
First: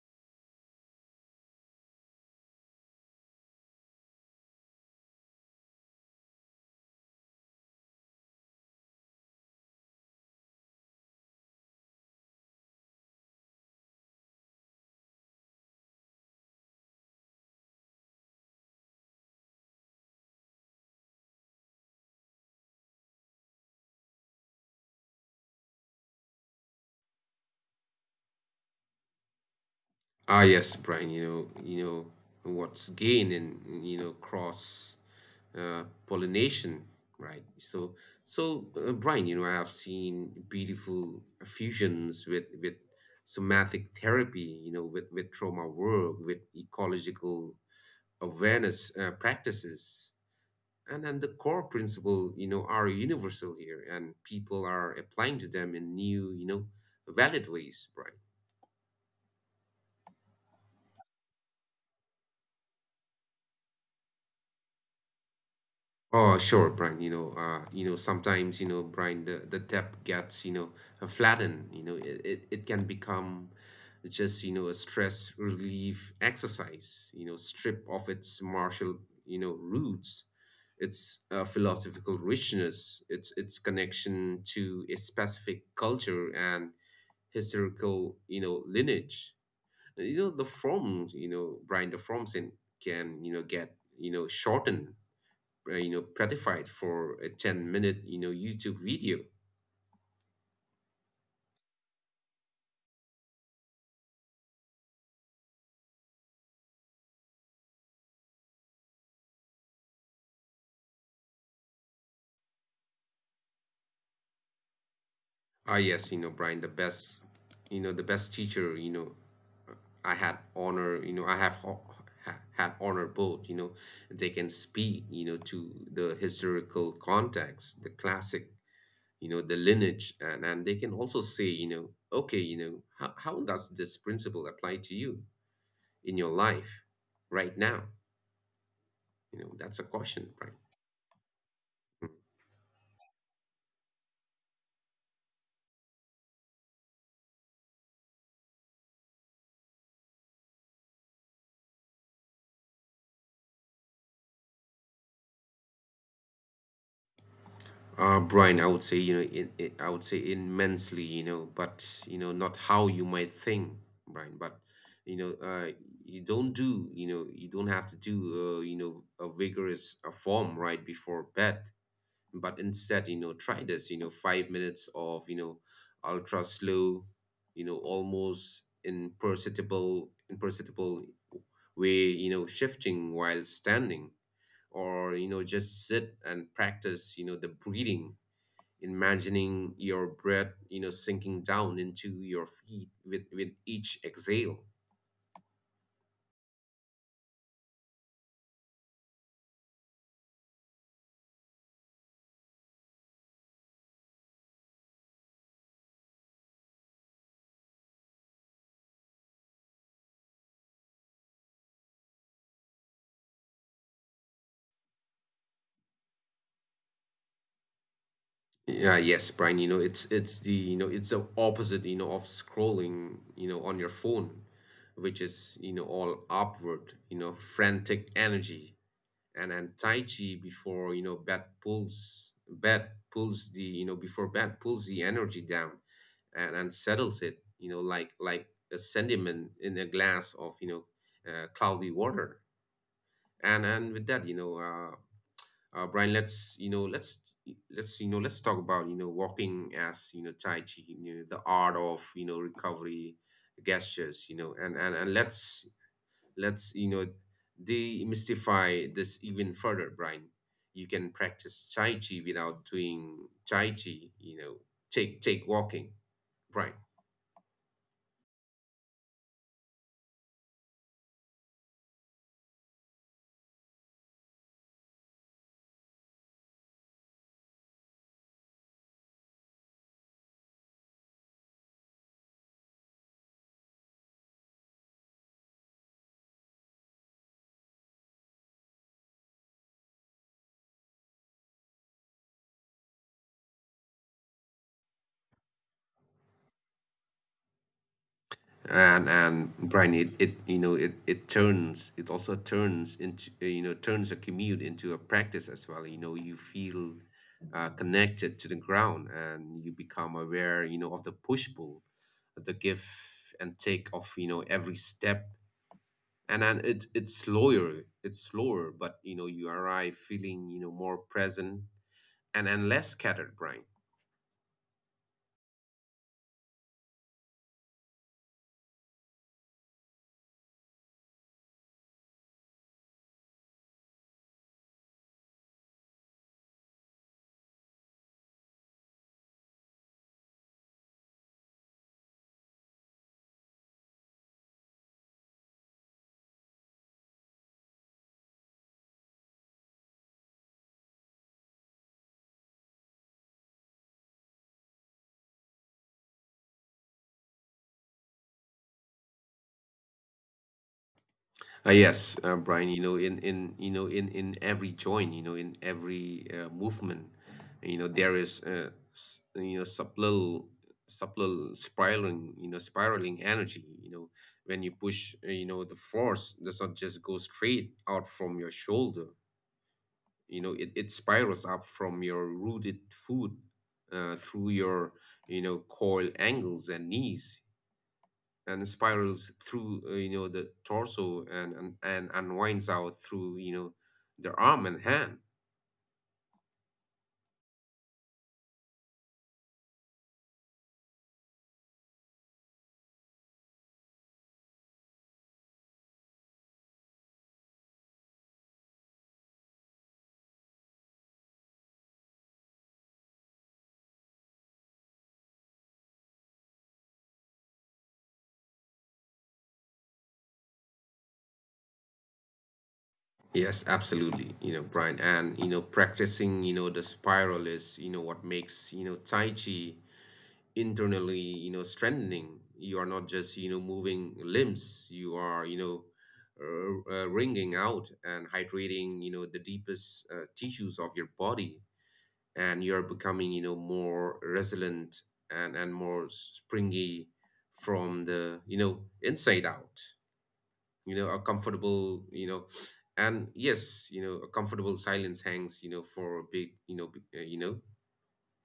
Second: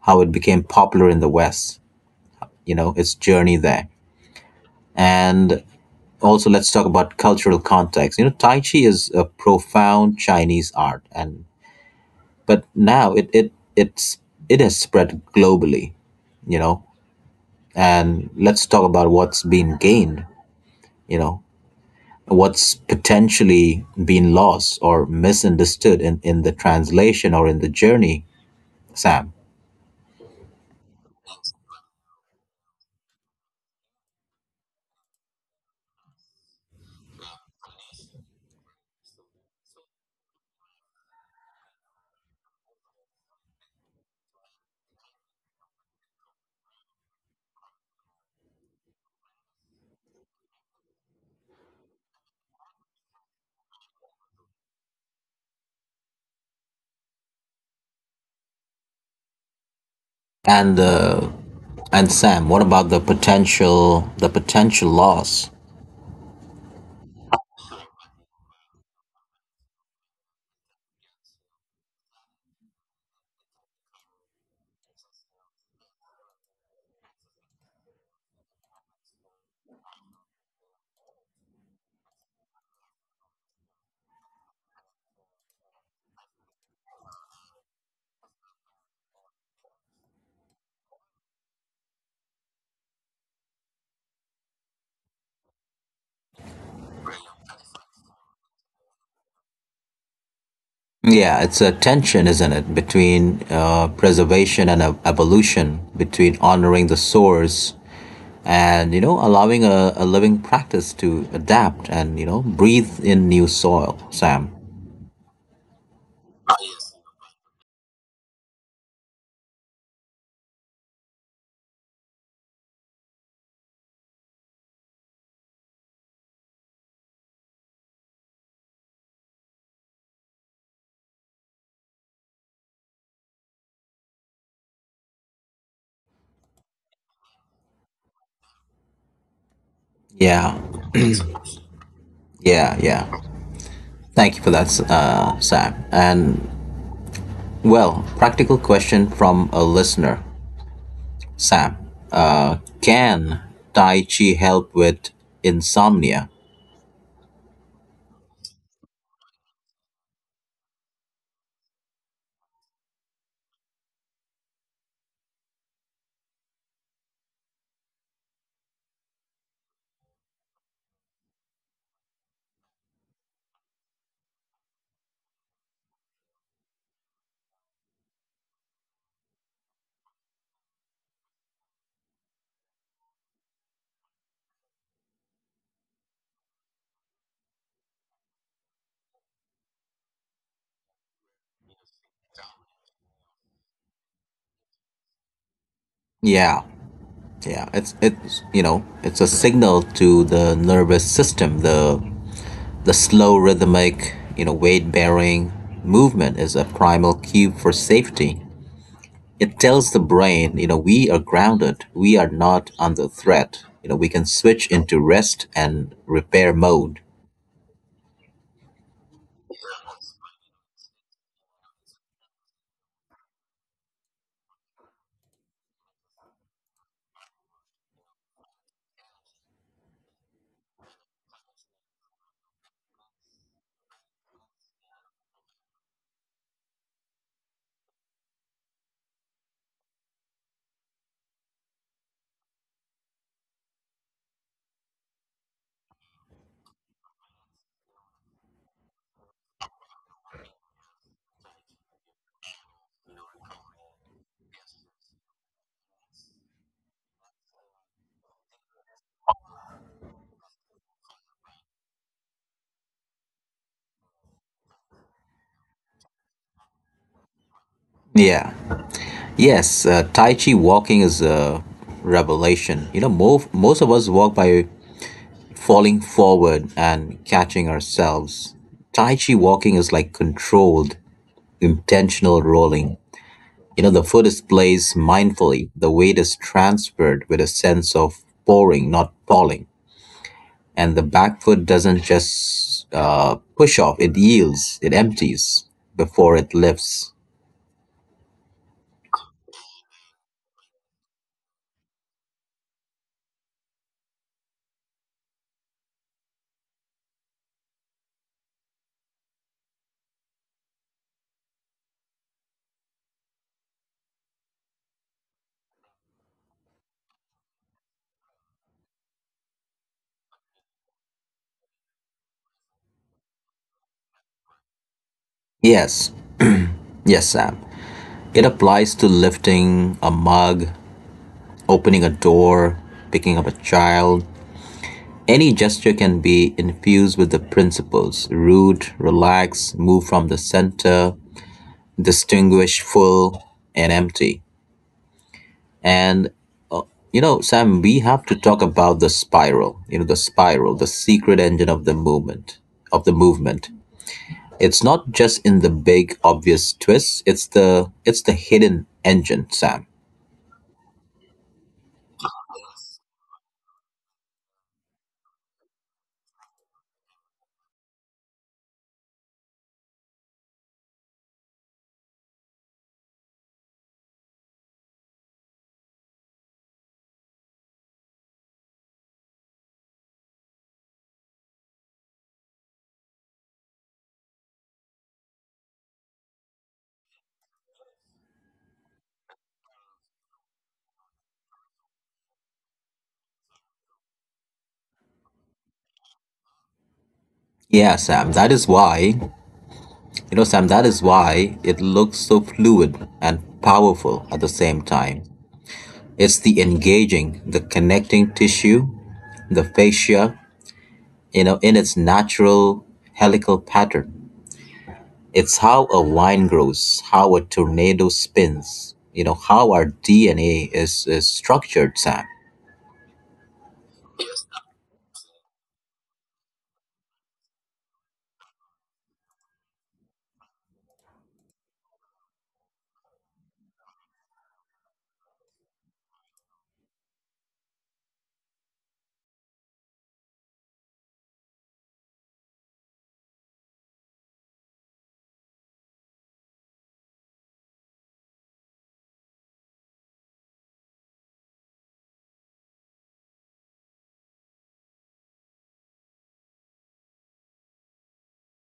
[SPEAKER 1] how it became popular in the West, its journey there. And also let's talk about cultural context. You know, Tai Chi is a profound Chinese art and but now it's it has spread globally, you know, and let's talk about what's been gained you know what's potentially been lost or misunderstood in the translation or in the journey, Sam.
[SPEAKER 2] Ah, yes, Brian, what's gained in, cross pollination, right? So, Brian, I have seen beautiful fusions with somatic therapy, with trauma work, with ecological awareness practices, and the core principle are universal here, and people are applying to them in new, valid ways, right?
[SPEAKER 1] And and Sam, what about the potential, the potential loss?
[SPEAKER 2] Oh, sure, Brian. Sometimes, Brian, the depth gets, flattened. It can become just, a stress relief exercise, strip of its martial, roots, its philosophical richness, its connection to a specific culture and historical, lineage. The forms, Brian, can, get, shortened, petified for a 10 minute, YouTube video.
[SPEAKER 1] Yeah, it's a tension, isn't it, between preservation and evolution, between honoring the source and allowing a living practice to adapt and breathe in new soil, Sam?
[SPEAKER 2] Ah, yes, Brian, the best, teacher, I had honor, you know, I have ho- ha- had honor both, they can speak, to the historical context, the classic, the lineage, and they can also say, okay, how does this principle apply to you in your life right now? That's a question, right?
[SPEAKER 1] Yeah. Yeah, yeah. Thank you for that, Sam. And well, practical question from a listener, Sam. Can Tai Chi help with insomnia?
[SPEAKER 2] Brian, I would say, you know, I would say immensely, you know, but, you know, not how you might think, Brian, but, you know, you don't have to do, you know, a vigorous a form right before bed, but instead, you know, try this, you know, 5 minutes of, you know, ultra slow, you know, almost imperceptible way, you know, shifting while standing, or, you know, just sit and practice, you know, the breathing imagining your breath, you know, sinking down into your feet with each exhale.
[SPEAKER 1] Yeah, yeah. It's it's a signal to the nervous system. The slow rhythmic weight bearing movement is a primal cue for safety. It tells the brain, we are grounded. We are not under threat. You know, we can switch into rest and repair mode.
[SPEAKER 2] Yeah, yes, Brian, you know, it's the opposite, you know, of scrolling, you know, on your phone, which is, you know, all upward, you know, frantic energy. And Tai Chi before, you know, bed pulls before bed pulls the energy down and settles it, you know, like a sediment in a glass of, you know, cloudy water. And with that, you know, Brian, let's talk about, you know, walking as, you know, Tai Chi, you know, the art of, you know, recovery gestures, you know. And let's demystify this even further, Brian. You can practice Tai Chi without doing Tai Chi, you know. Take walking, Brian.
[SPEAKER 1] Yeah. Yes, Tai Chi walking is a revelation. You know, most of us walk by falling forward and catching ourselves. Tai Chi walking is like controlled, intentional rolling. You know, the foot is placed mindfully, the weight is transferred with a sense of pouring, not falling. And the back foot doesn't just push off, it yields, it empties before it lifts.
[SPEAKER 2] And Brian, it turns it also turns into you know turns a commute into a practice as well. You know you feel connected to the ground and you become aware, you know, of the push pull, the give and take of, you know, every step. And then it's slower, but you know you arrive feeling, you know, more present and less scattered, Brian.
[SPEAKER 1] Yes, yes, Sam. It applies to lifting a mug, opening a door, picking up a child. Any gesture can be infused with the principles rude, relax, move from the center, distinguish full and empty. And you know, Sam, we have to talk about the spiral, you know, the spiral, the secret engine of the movement, of the movement. It's not just in the big obvious twists, it's the hidden engine, Sam.
[SPEAKER 2] Yes, Brian, you know, in every joint, you know, in every movement, you know, there is s- you know subtle subtle spiraling, you know, spiraling energy. You know, when you push, you know, the force does not just go straight out from your shoulder. You know, it spirals up from your rooted foot, through your, you know, coil ankles and knees and spirals through, you know, the torso and unwinds out through, you know, the arm and hand.
[SPEAKER 1] Yeah, Sam, that is why, you know, Sam, that is why it looks so fluid and powerful at the same time. It's the engaging, the connecting tissue, the fascia, in its natural helical pattern. It's how a vine grows, how a tornado spins, how our DNA is structured, Sam.
[SPEAKER 2] Yes, absolutely, you know, Brian. And, you know, practicing, you know, the spiral is, you know, what makes, you know, Tai Chi internally, you know, strengthening. You are not just, you know, moving limbs. You are, you know, wringing out and hydrating, you know, the deepest, tissues of your body. And you're becoming, you know, more resilient and more springy from the, you know, inside out. You know a comfortable you know and Yes, you know, a comfortable silence hangs, you know, for a big, you know, you know,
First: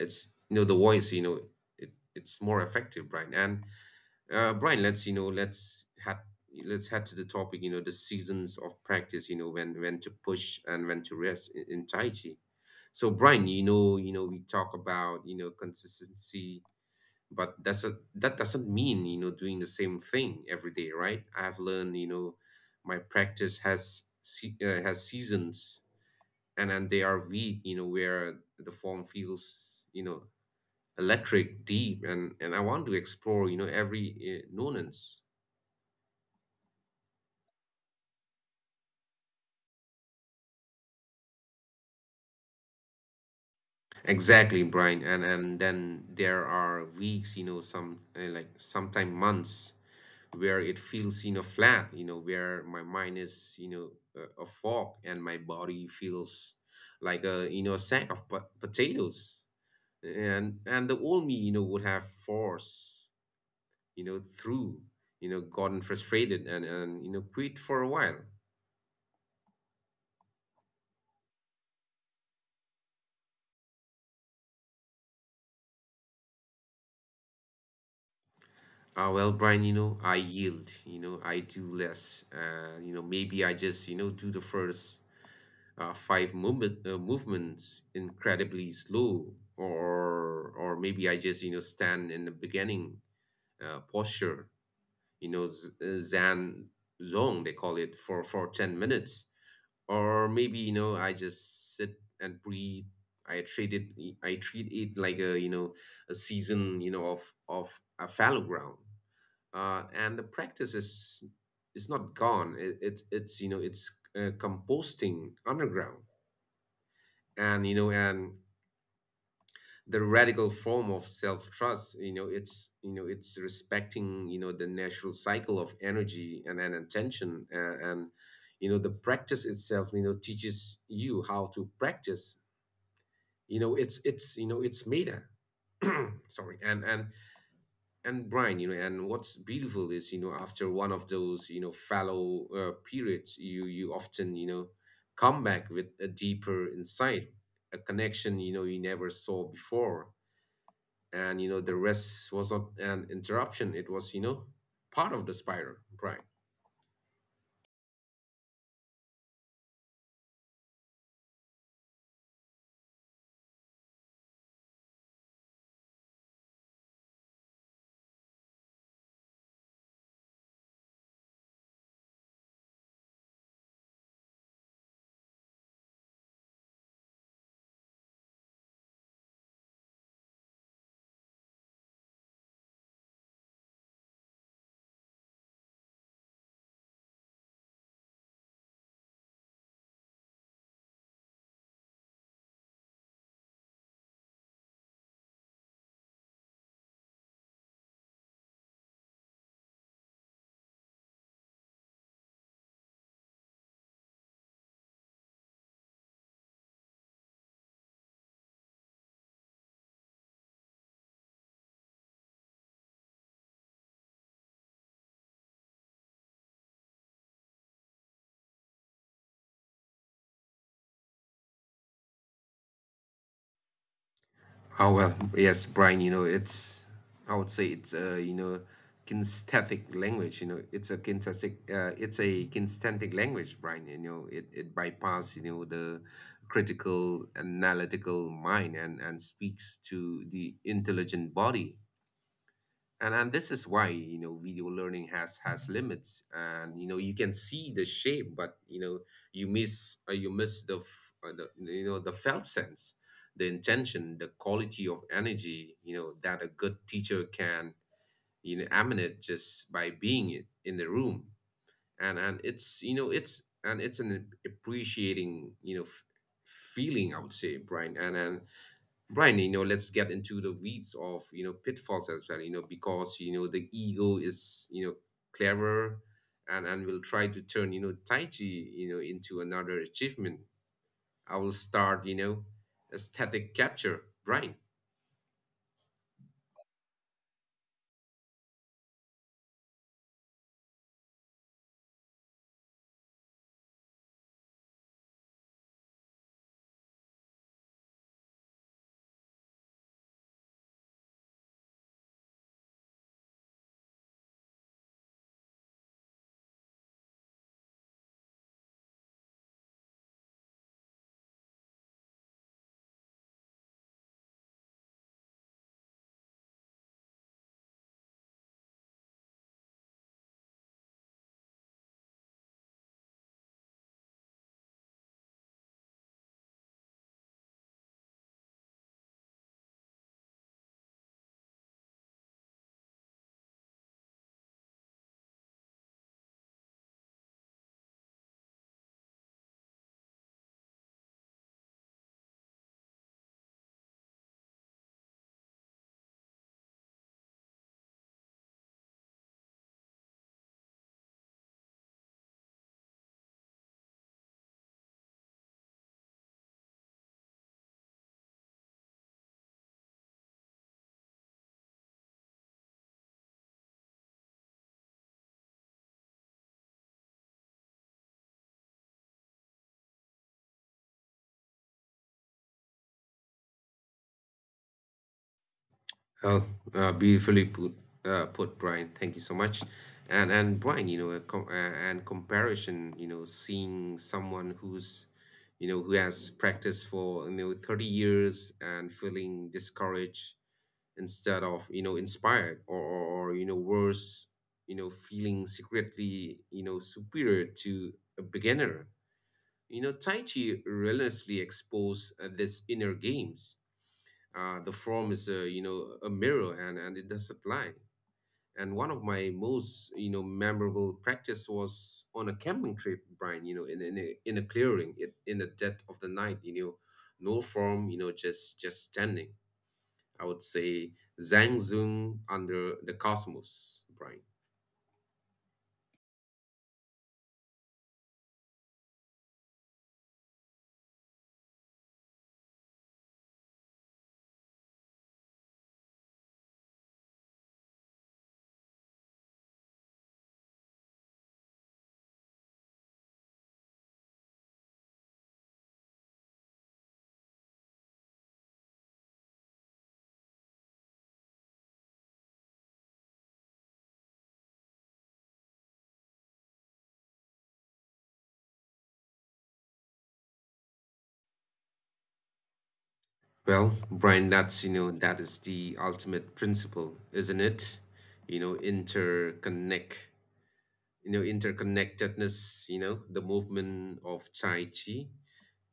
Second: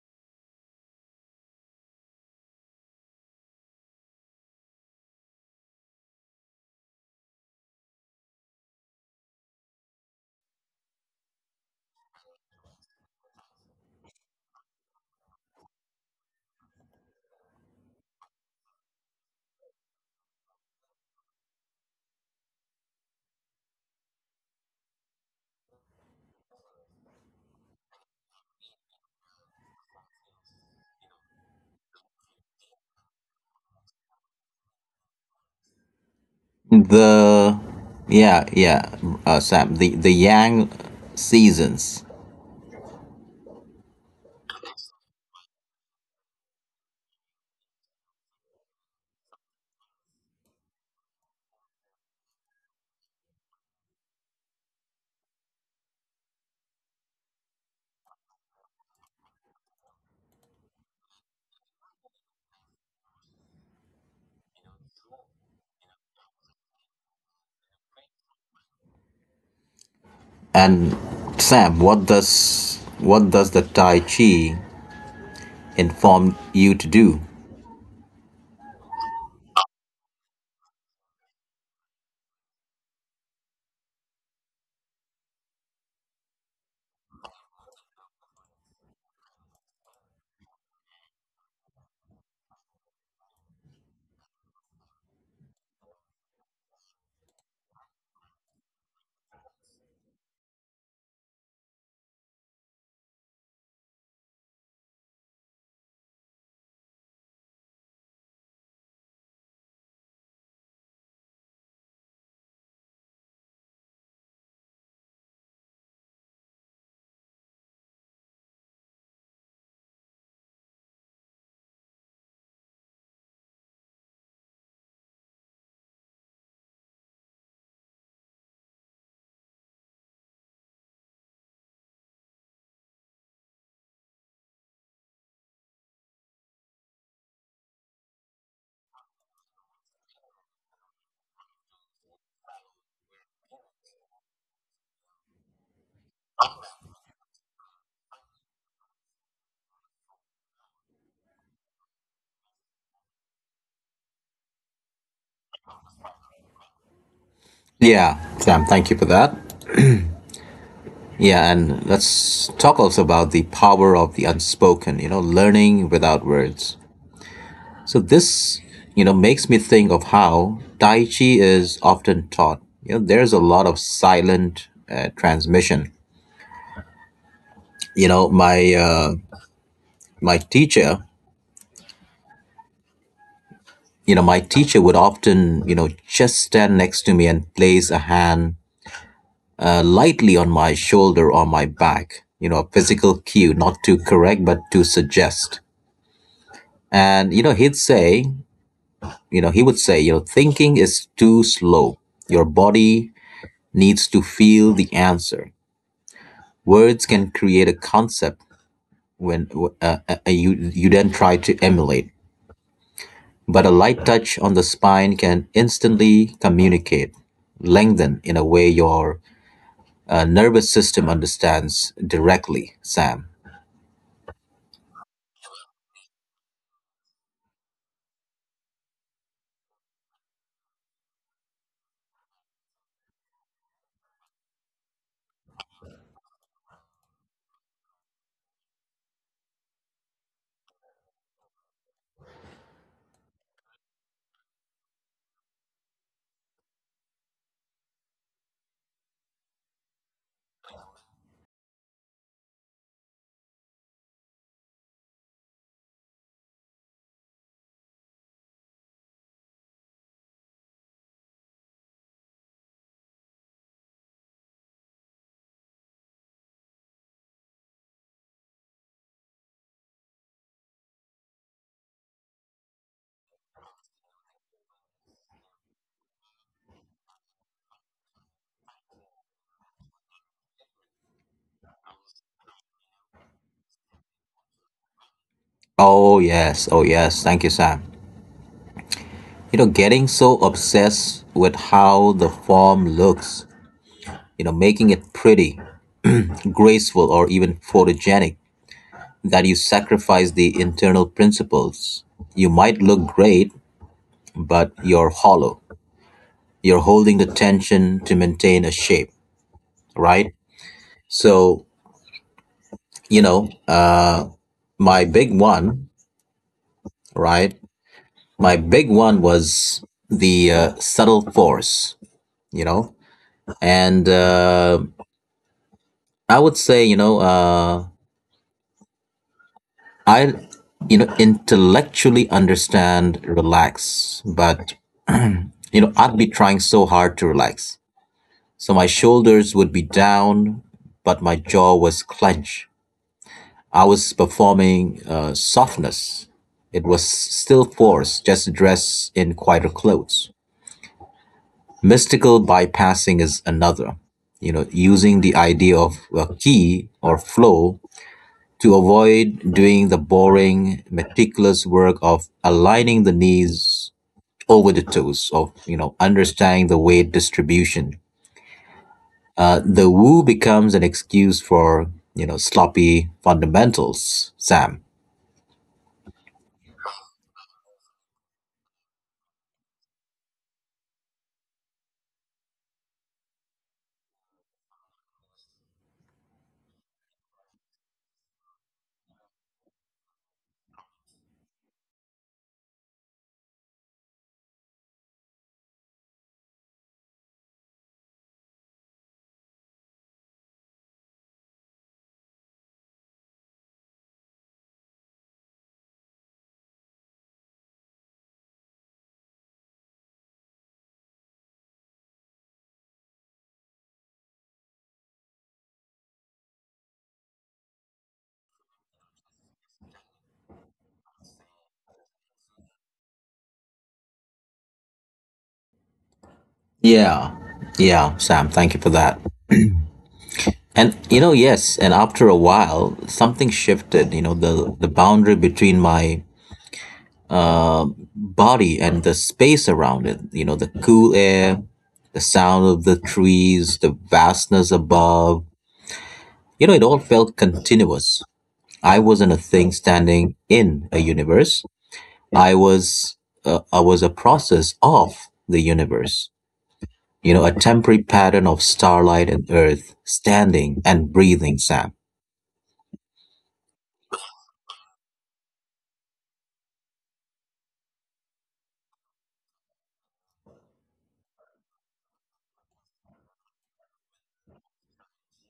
[SPEAKER 2] it's, you know, the voice, you know, it's more effective, right? And Brian, let's head to the topic. You know, the seasons of practice. You know, when to push and when to rest in Tai Chi. So, Brian, you know, we talk about, you know, consistency, but that doesn't mean, you know, doing the same thing every day, right? I have learned, you know, my practice has has seasons, and then they are weak. You know, where the form feels, you know, electric, deep, and I want to explore, you know, every nuance.
[SPEAKER 1] The, yeah, yeah, Sam, the Yang seasons.
[SPEAKER 2] Exactly, Brian. And then there are weeks, you know, some like sometime months where it feels, you know, flat, you know, where my mind is, you know, a fog and my body feels like a, you know, a sack of potatoes. And the old me, you know, would have forced, you know, through, you know, gotten frustrated and you know, quit for a while.
[SPEAKER 1] And Sam, what does the Tai Chi inform you to do?
[SPEAKER 2] Well, Brian, you know, I yield, you know, I do less. You know, maybe I just, you know, do the first, five movements incredibly slow. Or maybe I just, you know, stand in the beginning, posture, you know, zen zone, they call it, for 10 minutes. Or maybe, you know, I just sit and breathe. i treat it I treat it like a, you know, a season, you know, of a fallow ground. And the practice is not gone. It's it's composting underground. And, you know, and the radical form of self-trust, you know, it's respecting, you know, the natural cycle of energy and attention and you know, the practice itself, you know, teaches you how to practice. You know, it's meta. (clears throat) Sorry. And Brian, you know, and what's beautiful is, you know, after one of those, you know, fallow, periods, you often, you know, come back with a deeper insight, a connection, you know, you never saw before. And, you know, the rest was not an interruption, it was, you know, part of the spiral, Brian.
[SPEAKER 1] Yeah, Sam, thank you for that. Yeah, and let's talk also about the power of the unspoken, you know, learning without words. So this, makes me think of how Tai Chi is often taught. You know, there's a lot of silent transmission. You know, my teacher, you know, my teacher would often, just stand next to me and place a hand lightly on my shoulder or my back. You know, a physical cue, not to correct but to suggest. And you know, he'd say, you know, he would say, thinking is too slow. Your body needs to feel the answer. Words can create a concept when you you then try to emulate, but a light touch on the spine can instantly communicate, lengthen in a way your nervous system understands directly, Sam.
[SPEAKER 2] How Well, yes, Brian, you know, it's I would say it's a, you know, kinesthetic language. You know, it's a kinesthetic language, Brian. You know, it bypasses, you know, the critical analytical mind and speaks to the intelligent body. And this is why, you know, video learning has limits. And, you know, you can see the shape, but, you know, you miss the, f- the you know the felt sense, the intention, the quality of energy, you know, that a good teacher can, you know, emanate just by being in the room. And it's an appreciating, you know, feeling, I would say, Brian. And Brian, you know, let's get into the weeds of, you know, pitfalls as well, you know, because, you know, the ego is, you know, clever and will try to turn, you know, Tai Chi, you know, into another achievement. I will start, you know, aesthetic capture, Brian.
[SPEAKER 1] Oh yes, oh yes. Thank you, Sam. You know, getting so obsessed with how the form looks, you know, making it pretty, graceful, or even photogenic, that you sacrifice the internal principles. You might look great, but you're hollow. You're holding the tension to maintain a shape, right? So, you know, uh, my big one, right? My big one was the subtle force, you know, and I would say, I, intellectually understand relax, but you know, I'd be trying so hard to relax. So my shoulders would be down, but my jaw was clenched. I was performing softness. It was still force, just dressed in quieter clothes. Mystical bypassing is another, you know, using the idea of a key or flow to avoid doing the boring, meticulous work of aligning the knees over the toes, of, understanding the weight distribution. The woo becomes an excuse for, sloppy fundamentals, Sam.
[SPEAKER 2] Oh, beautifully put, Brian. Thank you so much. And Brian, you know, a com- and comparison, you know, seeing someone who has practiced for, you know, 30 years and feeling discouraged instead of, you know, inspired, or you know, worse, you know, feeling secretly, you know, superior to a beginner. You know, Tai Chi relentlessly expose, this inner games, the form is a, you know, a mirror, and it doesn't lie. And one of my most, you know, memorable practice was on a camping trip, Brian. You know, in a clearing, in the dead of the night. You know, no form. You know, just standing. I would say Zhang Zhong under the cosmos, Brian.
[SPEAKER 1] Yeah, yeah, Sam, thank you for that. And you know, yes, and after a while, something shifted, you know, the boundary between my body and the space around it, you know, the cool air, the sound of the trees, the vastness above, it all felt continuous. I wasn't a thing standing in a universe. I was a process of the universe, you know, a temporary pattern of starlight and earth, standing and breathing, Sam.
[SPEAKER 2] Well, Brian, that's you know that is the ultimate principle, isn't it? You know, interconnectedness. You know, the movement of Chai Chi.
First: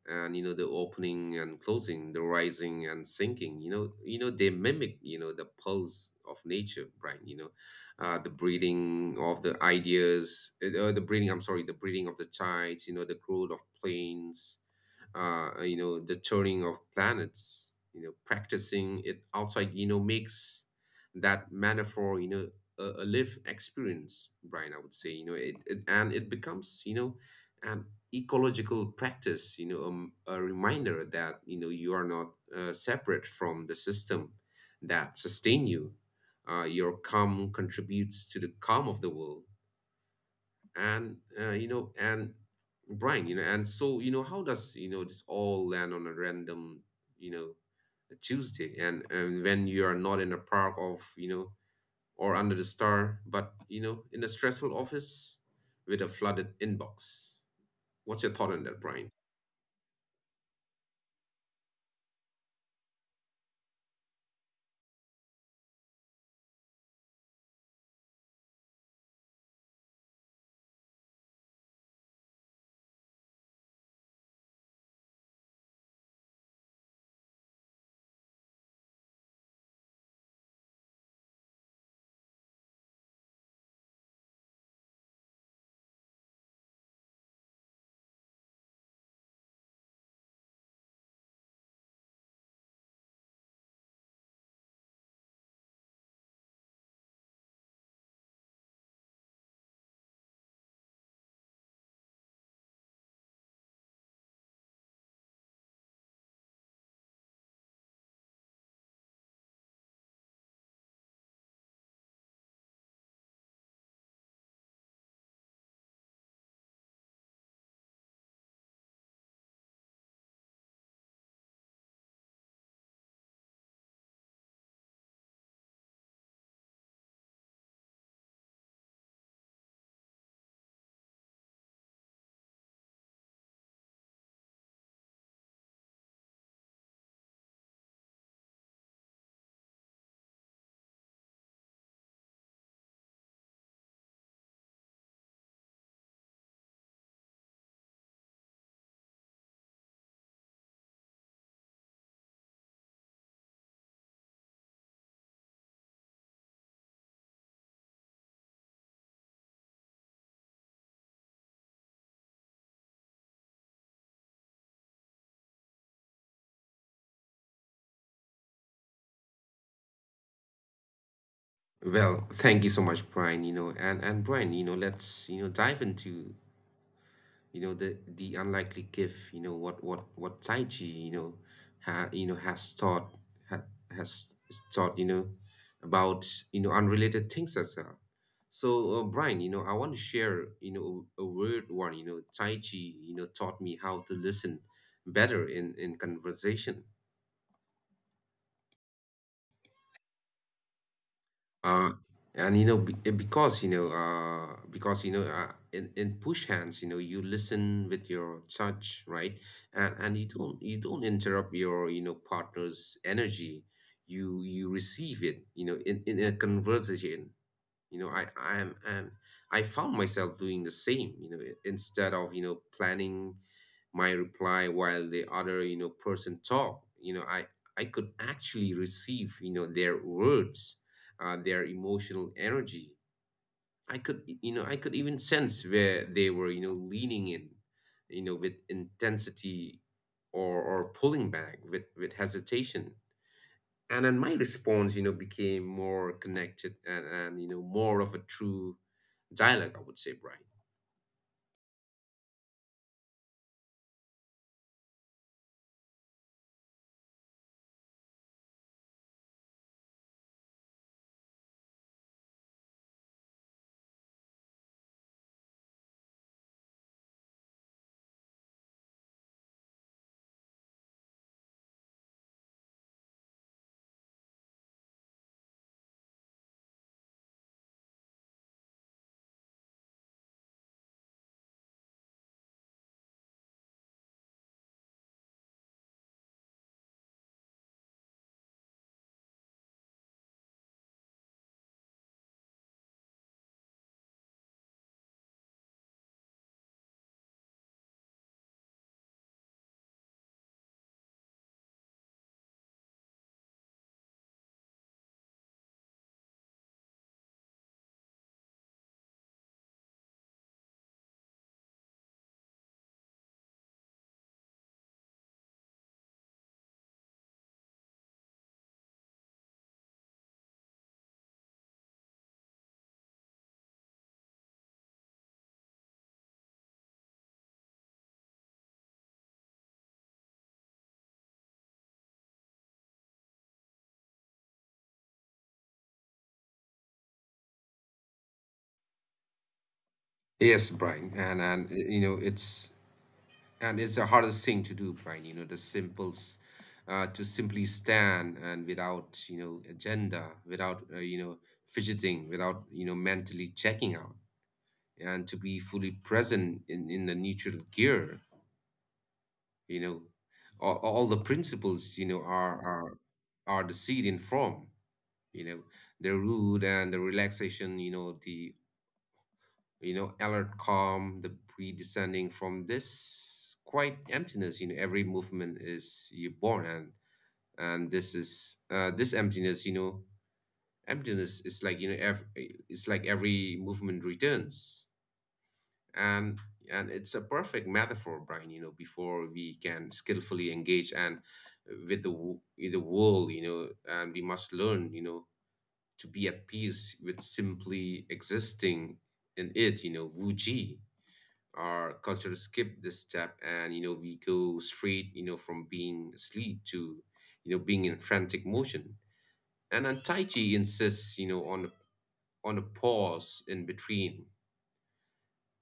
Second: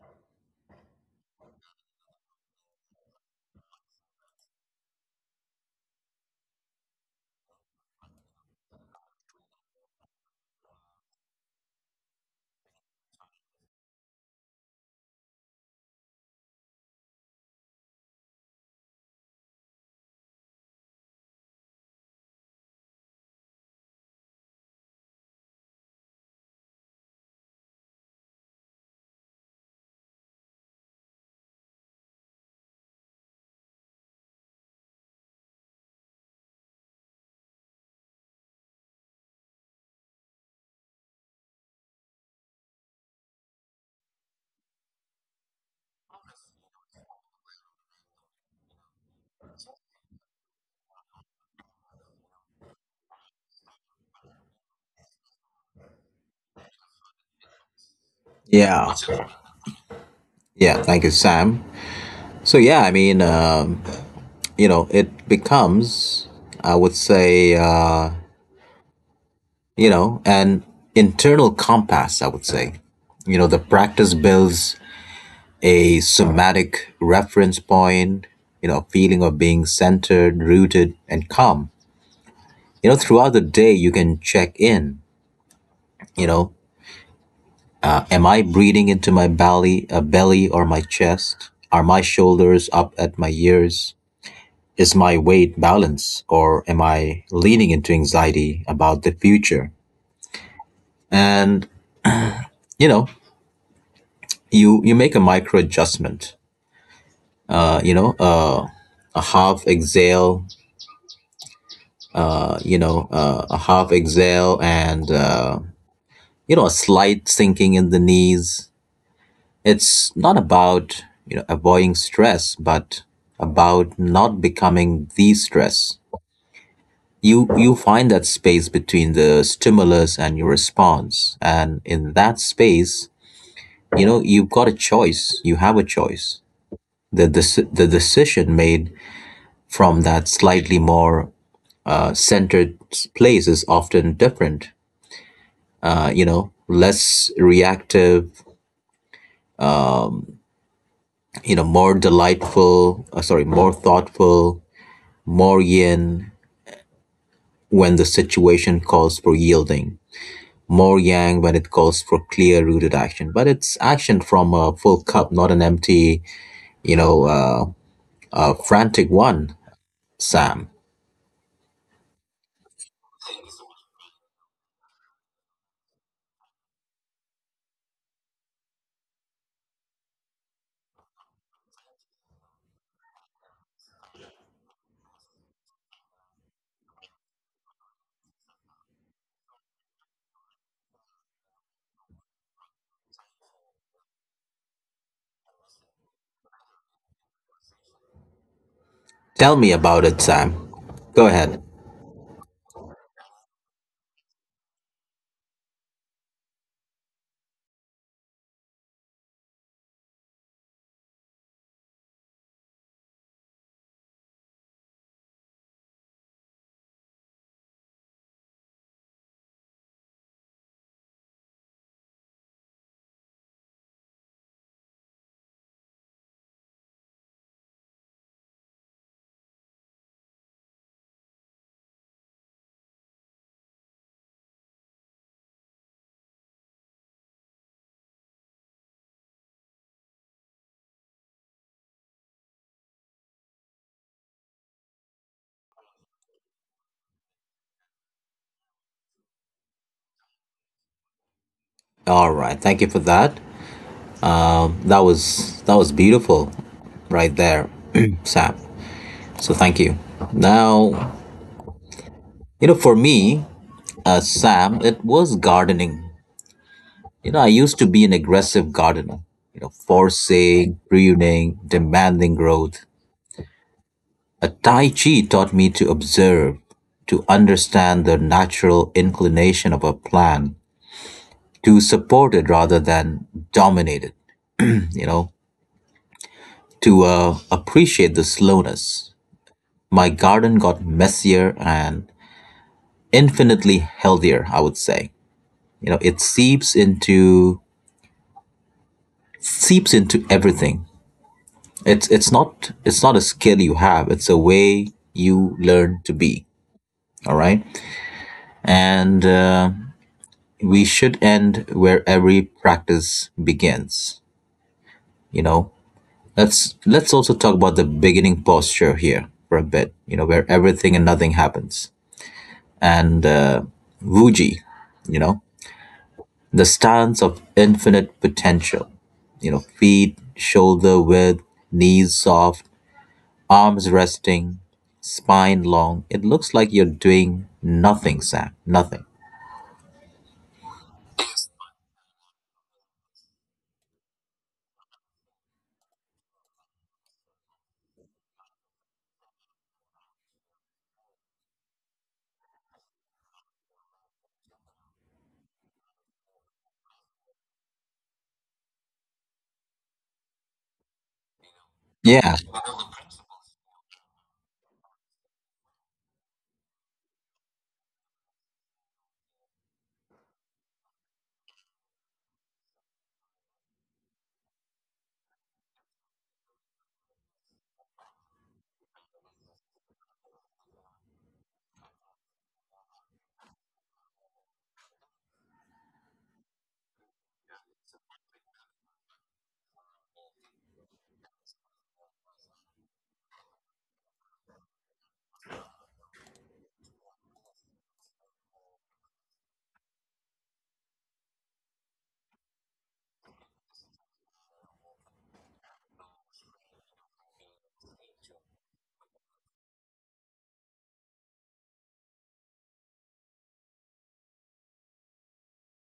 [SPEAKER 2] And, you know, the opening and closing, the rising and sinking, you know they mimic, you know, the pulse of nature, Brian, you know. The breeding of the ideas, the breeding. I'm sorry, the breeding of the tides, you know, the growth of planes. uh, you know, the turning of planets. You know, practicing it outside, you know, makes that metaphor, you know, a live experience, Brian. I would say, you know, it becomes, you know, an ecological practice. You know, a reminder that, you know, you are not, separate from the system that sustain you. Your calm contributes to the calm of the world. And Brian, you know, and so, you know, how does, you know, this all land on a random, you know, a Tuesday and when you are not in a park of, you know, or under the star but, you know, in a stressful office with a flooded inbox. What's your thought on that,
[SPEAKER 1] Yeah.
[SPEAKER 2] Brian?
[SPEAKER 1] Yeah, thank you, Sam. So, yeah, I mean, it becomes, I would say, an internal compass, I would say. You know, the practice builds a somatic reference point, you know, feeling of being centered, rooted, and calm. You know, throughout the day, you can check in, you know, am I breathing into my belly, a belly or my chest? Are my shoulders up at my ears? Is my weight balanced or am I leaning into anxiety about the future? And you know, you make a micro adjustment. Uh, you know, uh, a half exhale. A half exhale and a slight sinking in the knees. It's not about, avoiding stress, but about not becoming the stress. You find that space between the stimulus and your response. And in that space, you've got a choice. You have a choice. The decision made from that slightly more centered place is often different. You know, less reactive, more thoughtful, more yin, when the situation calls for yielding, more yang when it calls for clear rooted action. But it's action from a full cup, not an empty, you know, uh, frantic one, Sam.
[SPEAKER 2] Well, thank you so much, Brian. You know, and Brian, you know, let's, you know, dive into, you know, the unlikely gift. You know, what Tai Chi, you know, ha, you know has taught ha, has taught, you know, about, you know, unrelated things as well. So, Brian, you know, I want to share, you know, a weird one. You know, Tai Chi, you know, taught me how to listen better in conversation.
[SPEAKER 1] Tell me about it, Sam. Go ahead.
[SPEAKER 2] Uh, and, you know, because, in push hands, you know, you listen with your touch, right? And you don't interrupt your, you know, partner's energy. You receive it, in a conversation. You know I am and I found myself doing the same, instead of planning my reply while the other, person talk. I could actually receive, their words, their emotional energy. I could, I could even sense where they were, leaning in, with intensity, or pulling back with hesitation. And then my response, became more connected, and more of a true dialogue, I would say, Brian.
[SPEAKER 1] All right. Thank you for that. That was beautiful, right there, (clears throat) Sam. So thank you. Now, for me, Sam, it was gardening. You know, I used to be an aggressive gardener, you know, forcing, pruning, demanding growth. A Tai Chi taught me to observe, to understand the natural inclination of a plant, to support it rather than dominate it, you know, to appreciate the slowness. My garden got messier and infinitely healthier, I would say. You know, it seeps into everything. It's not a skill you have. It's a way you learn to be. All right, and we should end where every practice begins. You know, let's also talk about the beginning posture here for a bit. You know, where everything and nothing happens, and Vuji, you know, the stance of infinite potential, you know, feet shoulder width, knees soft, arms resting, spine long. It looks like you're doing nothing, Sam. Nothing.
[SPEAKER 2] Yes, Brian, and it's the hardest thing to do, Brian. The simples, to simply stand and without, agenda, without, fidgeting, without, mentally checking out, and to be fully present in the neutral gear. You know, all the principles,
[SPEAKER 1] Yeah,
[SPEAKER 2] are the seed in form. You know the root and the relaxation. Alert calm, the breed descending from this quite emptiness. Every movement is you born, and this is, this emptiness. Emptiness is like, it's like every movement returns. And and it's a perfect metaphor, Brian. Before we can skillfully engage, and with the with the world, you know, and we must learn, to be at peace with simply existing in it. Wuji, our culture skip this step, and we go straight, from being asleep to, being in frantic motion. And then Tai Chi insists, on on a pause in between.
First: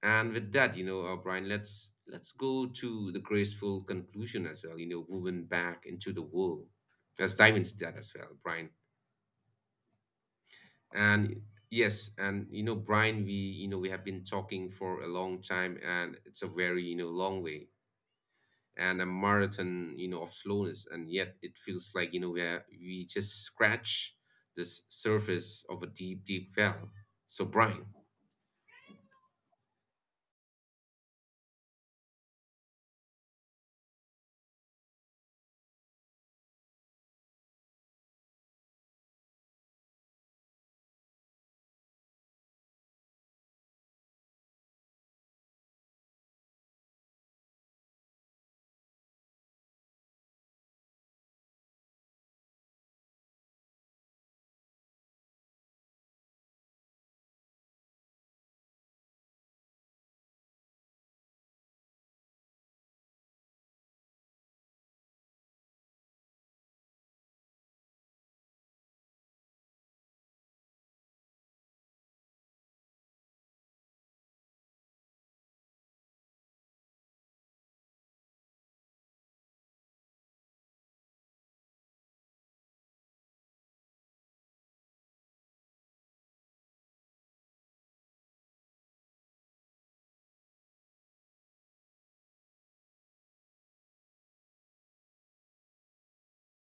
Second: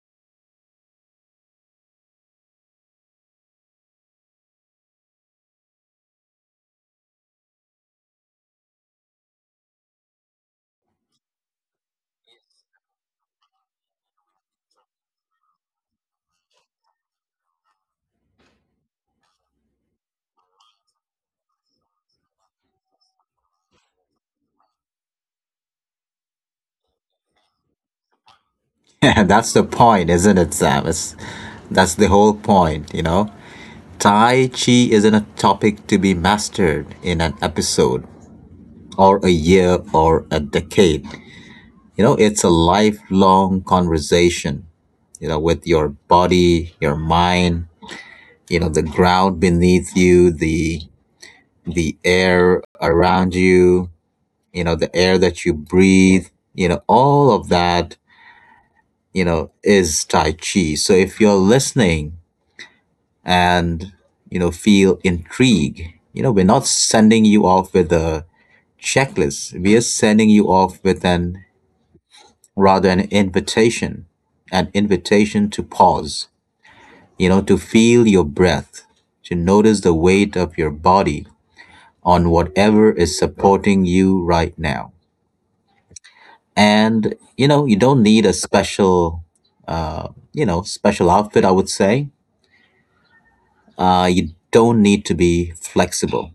[SPEAKER 2] And with that, Brian, let's go to the graceful conclusion as well, woven back into the world. Let's dive into that as well, Brian. And yes, and Brian, we you know we have been talking for a long time, and it's a very, long way, and a marathon, of slowness, and yet it feels like, we just scratch this surface of a deep, deep well. So, Brian.
[SPEAKER 1] (laughs) yeah, that's the point, isn't it, Sam? It's, that's the whole point, you know? Tai Chi isn't a topic to be mastered in an episode or a year or a decade. It's a lifelong conversation, with your body, your mind, the ground beneath you, the air around you, you know the air that you breathe, all of that, is Tai Chi. So if you're listening and feel intrigue, we're not sending you off with a checklist. We are sending you off with an rather an invitation, an invitation to pause, to feel your breath, to notice the weight of your body on whatever is supporting you right now. And you don't need a special, uh, special outfit, I would say. You don't need to be flexible.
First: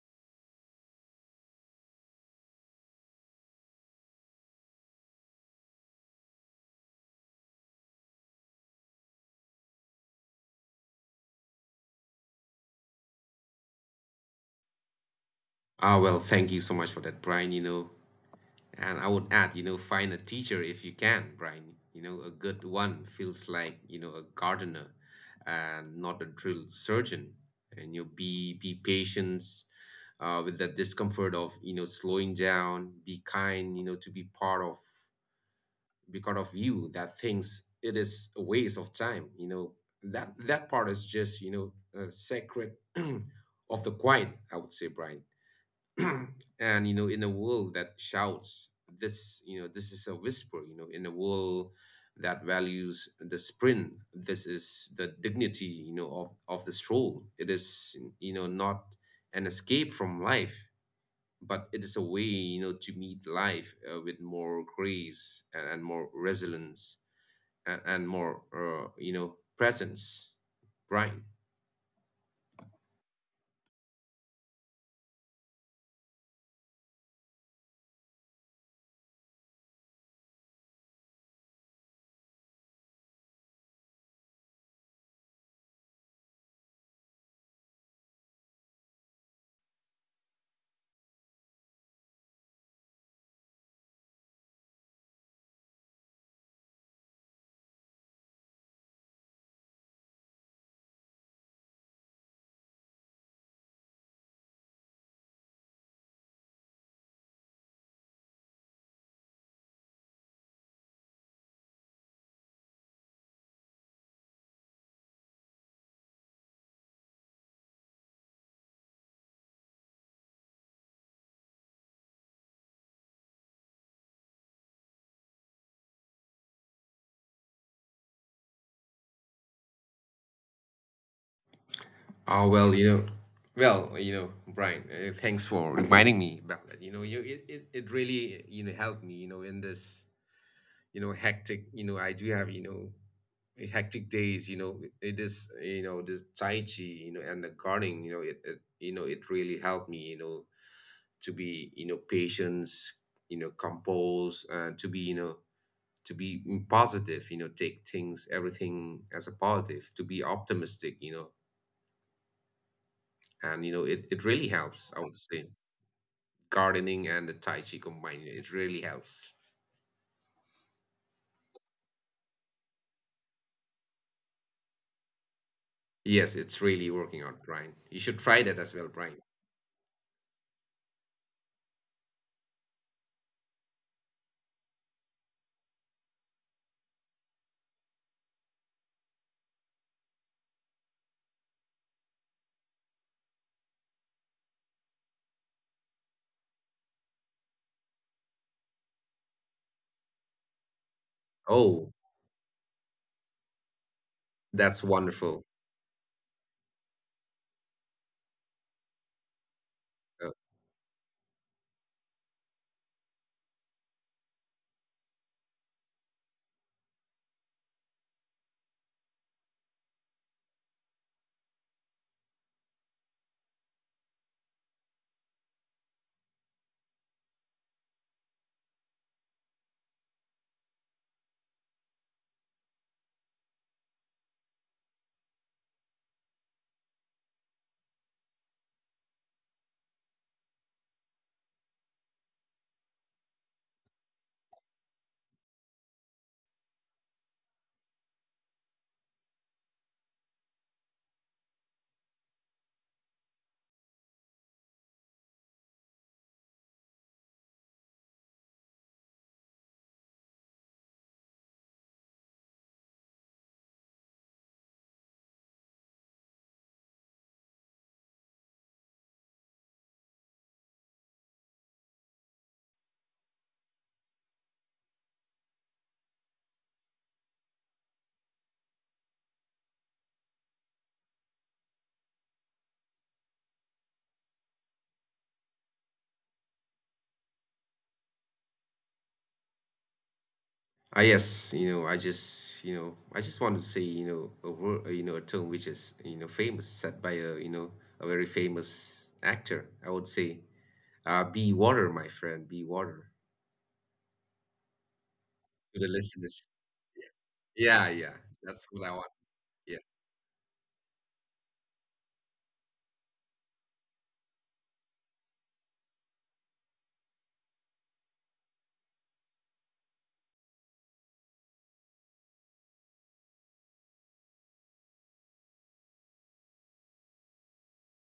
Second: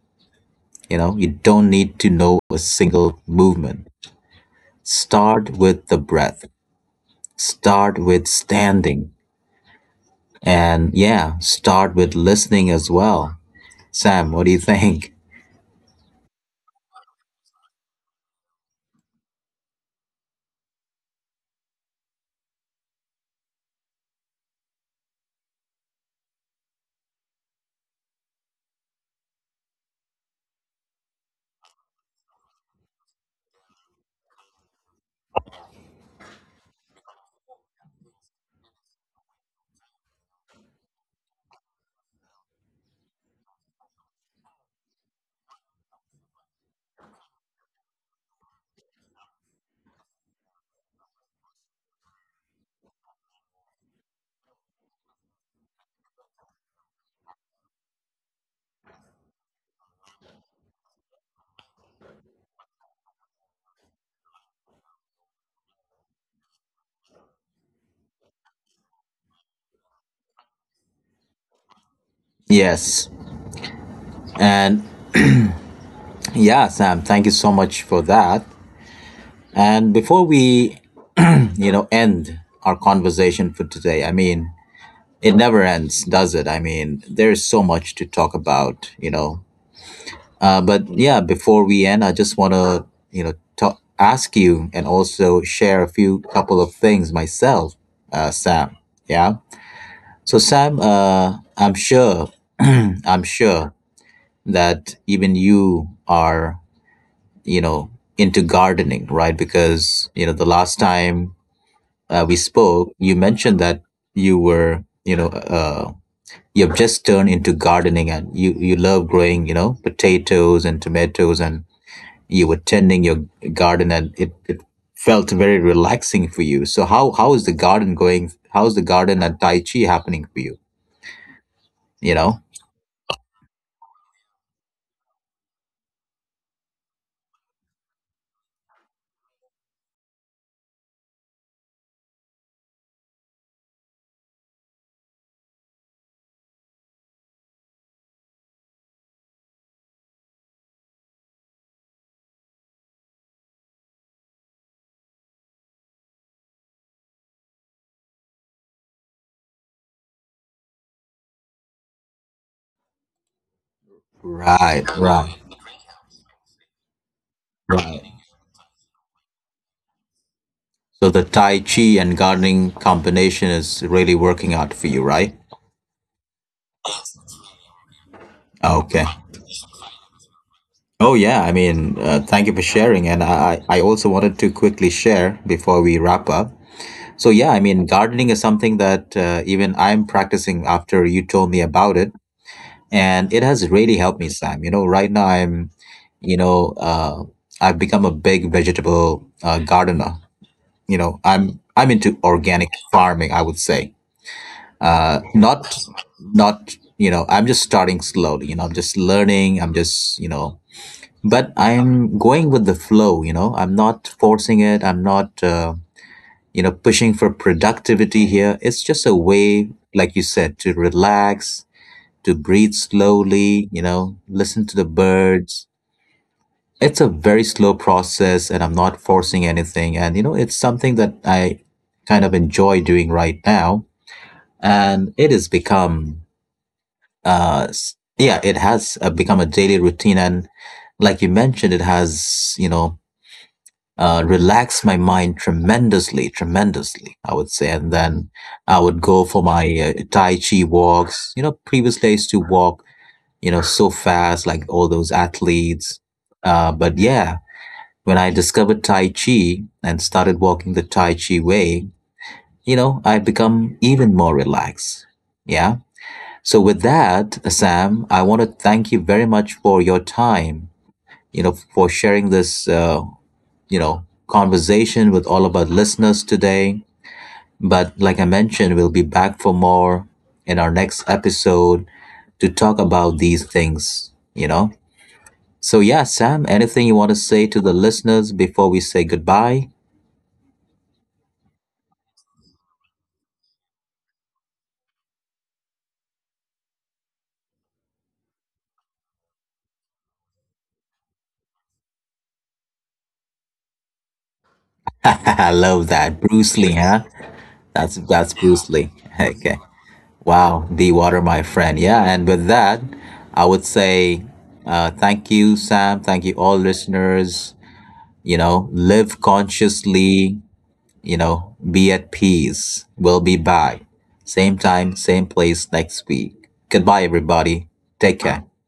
[SPEAKER 1] You don't need to know a single movement. Start with the breath, start with standing, and yeah, start with listening as well. Sam, what do you think?
[SPEAKER 2] Well, thank you so much for that, Brian. And I would add, find a teacher if you can, Brian. A good one feels like, a gardener, and not a drill surgeon. And you, be patient, with the discomfort of, slowing down, be kind, to be part of you that thinks it is a waste of time. That part is just, sacred (clears throat) of the quiet, I would say, Brian. (clears throat) And in a world that shouts, this is a whisper, in a world that values the sprint. This is the dignity, of the stroll. It is, not an escape from life, but it is a way, to meet life, with more grace, and more resilience, and more, presence. Right?
[SPEAKER 1] (laughs) Yes. And yeah, Sam, thank you so much for that. And before we end our conversation for today, I mean, it never ends, does it? I mean, there's so much to talk about. But yeah, before we end, I just want to, talk, ask you and also share a few couple of things myself, Sam. Yeah. So Sam, I'm sure, (clears throat) I'm sure that even you are, you know, into gardening, right? Because the last time we spoke, you mentioned that you were, you know, uh, you've just turned into gardening, and you love growing, potatoes and tomatoes, and you were tending your garden, and it felt very relaxing for you. So how is the garden going? How's the garden and Tai Chi happening for you? You know?
[SPEAKER 2] Oh well, Brian, thanks for reminding me about that. It really, helped me. In this, hectic, I do have, hectic days. It is, this Tai Chi, and the gardening. It really helped me. To be, patient, composed. To be, to be positive. Take things, everything, as a positive. To be optimistic. You know and you know it,
[SPEAKER 1] Right,
[SPEAKER 2] it really
[SPEAKER 1] right,
[SPEAKER 2] helps, I would say. Gardening and the
[SPEAKER 1] right.
[SPEAKER 2] Tai Chi combined, it really helps.
[SPEAKER 1] So the Tai Chi and gardening combination is really working out for you, right?
[SPEAKER 2] Yes, it's really working out, Brian. You should try
[SPEAKER 1] Okay.
[SPEAKER 2] that as well, Brian.
[SPEAKER 1] Oh yeah, I mean, thank you for sharing, and I also wanted to quickly share before we wrap up. So yeah, I mean, gardening is something that even I'm practicing after you told me about it, and it has really helped me, Sam. Right now you know, uh, I've become a big vegetable gardener. I'm into
[SPEAKER 2] Oh,
[SPEAKER 1] organic farming, I would say,
[SPEAKER 2] that's
[SPEAKER 1] not
[SPEAKER 2] wonderful.
[SPEAKER 1] not I'm just starting slowly. I'm just learning. I'm just
[SPEAKER 2] uh,
[SPEAKER 1] but I'm going with the flow. I'm not forcing it. I'm not, pushing for productivity here. It's just a way, like you said, to relax, to breathe slowly, listen to the birds. It's a very slow process, and I'm not forcing anything. And, it's something that I kind of enjoy doing right now. And it has become, yeah, it has become a daily routine. And like you mentioned, it has, relax my mind tremendously, tremendously, I would say. And then I would go for my Tai Chi walks. Previously I used to walk, so fast, like all those athletes. But yeah, when I discovered Tai Chi and started walking the Tai Chi way, I become even more relaxed. Yeah. So with that, Sam, I want to thank you very much for your time, for sharing this conversation with all of our listeners today. But like I mentioned, we'll be back for more in our next episode to talk about these things, you know? So, yeah, Sam, anything you want to say to the listeners before we say goodbye?
[SPEAKER 2] yes, I just want to say, a word, a term which is, famous, said by a you know a very famous actor, I would say. Be water, my friend. Be water.
[SPEAKER 1] (laughs) I love that.
[SPEAKER 2] To the
[SPEAKER 1] Bruce Lee, huh?
[SPEAKER 2] listeners.
[SPEAKER 1] That's
[SPEAKER 2] Yeah,
[SPEAKER 1] Bruce
[SPEAKER 2] yeah,
[SPEAKER 1] Lee. (laughs)
[SPEAKER 2] that's what I
[SPEAKER 1] Okay.
[SPEAKER 2] want. Yeah.
[SPEAKER 1] Wow, the water, my friend. Yeah, and with that, I would say thank you, Sam. Thank you, all listeners. Live consciously, be at peace. We'll be back. Same time, same place next week. Goodbye, everybody. Take care.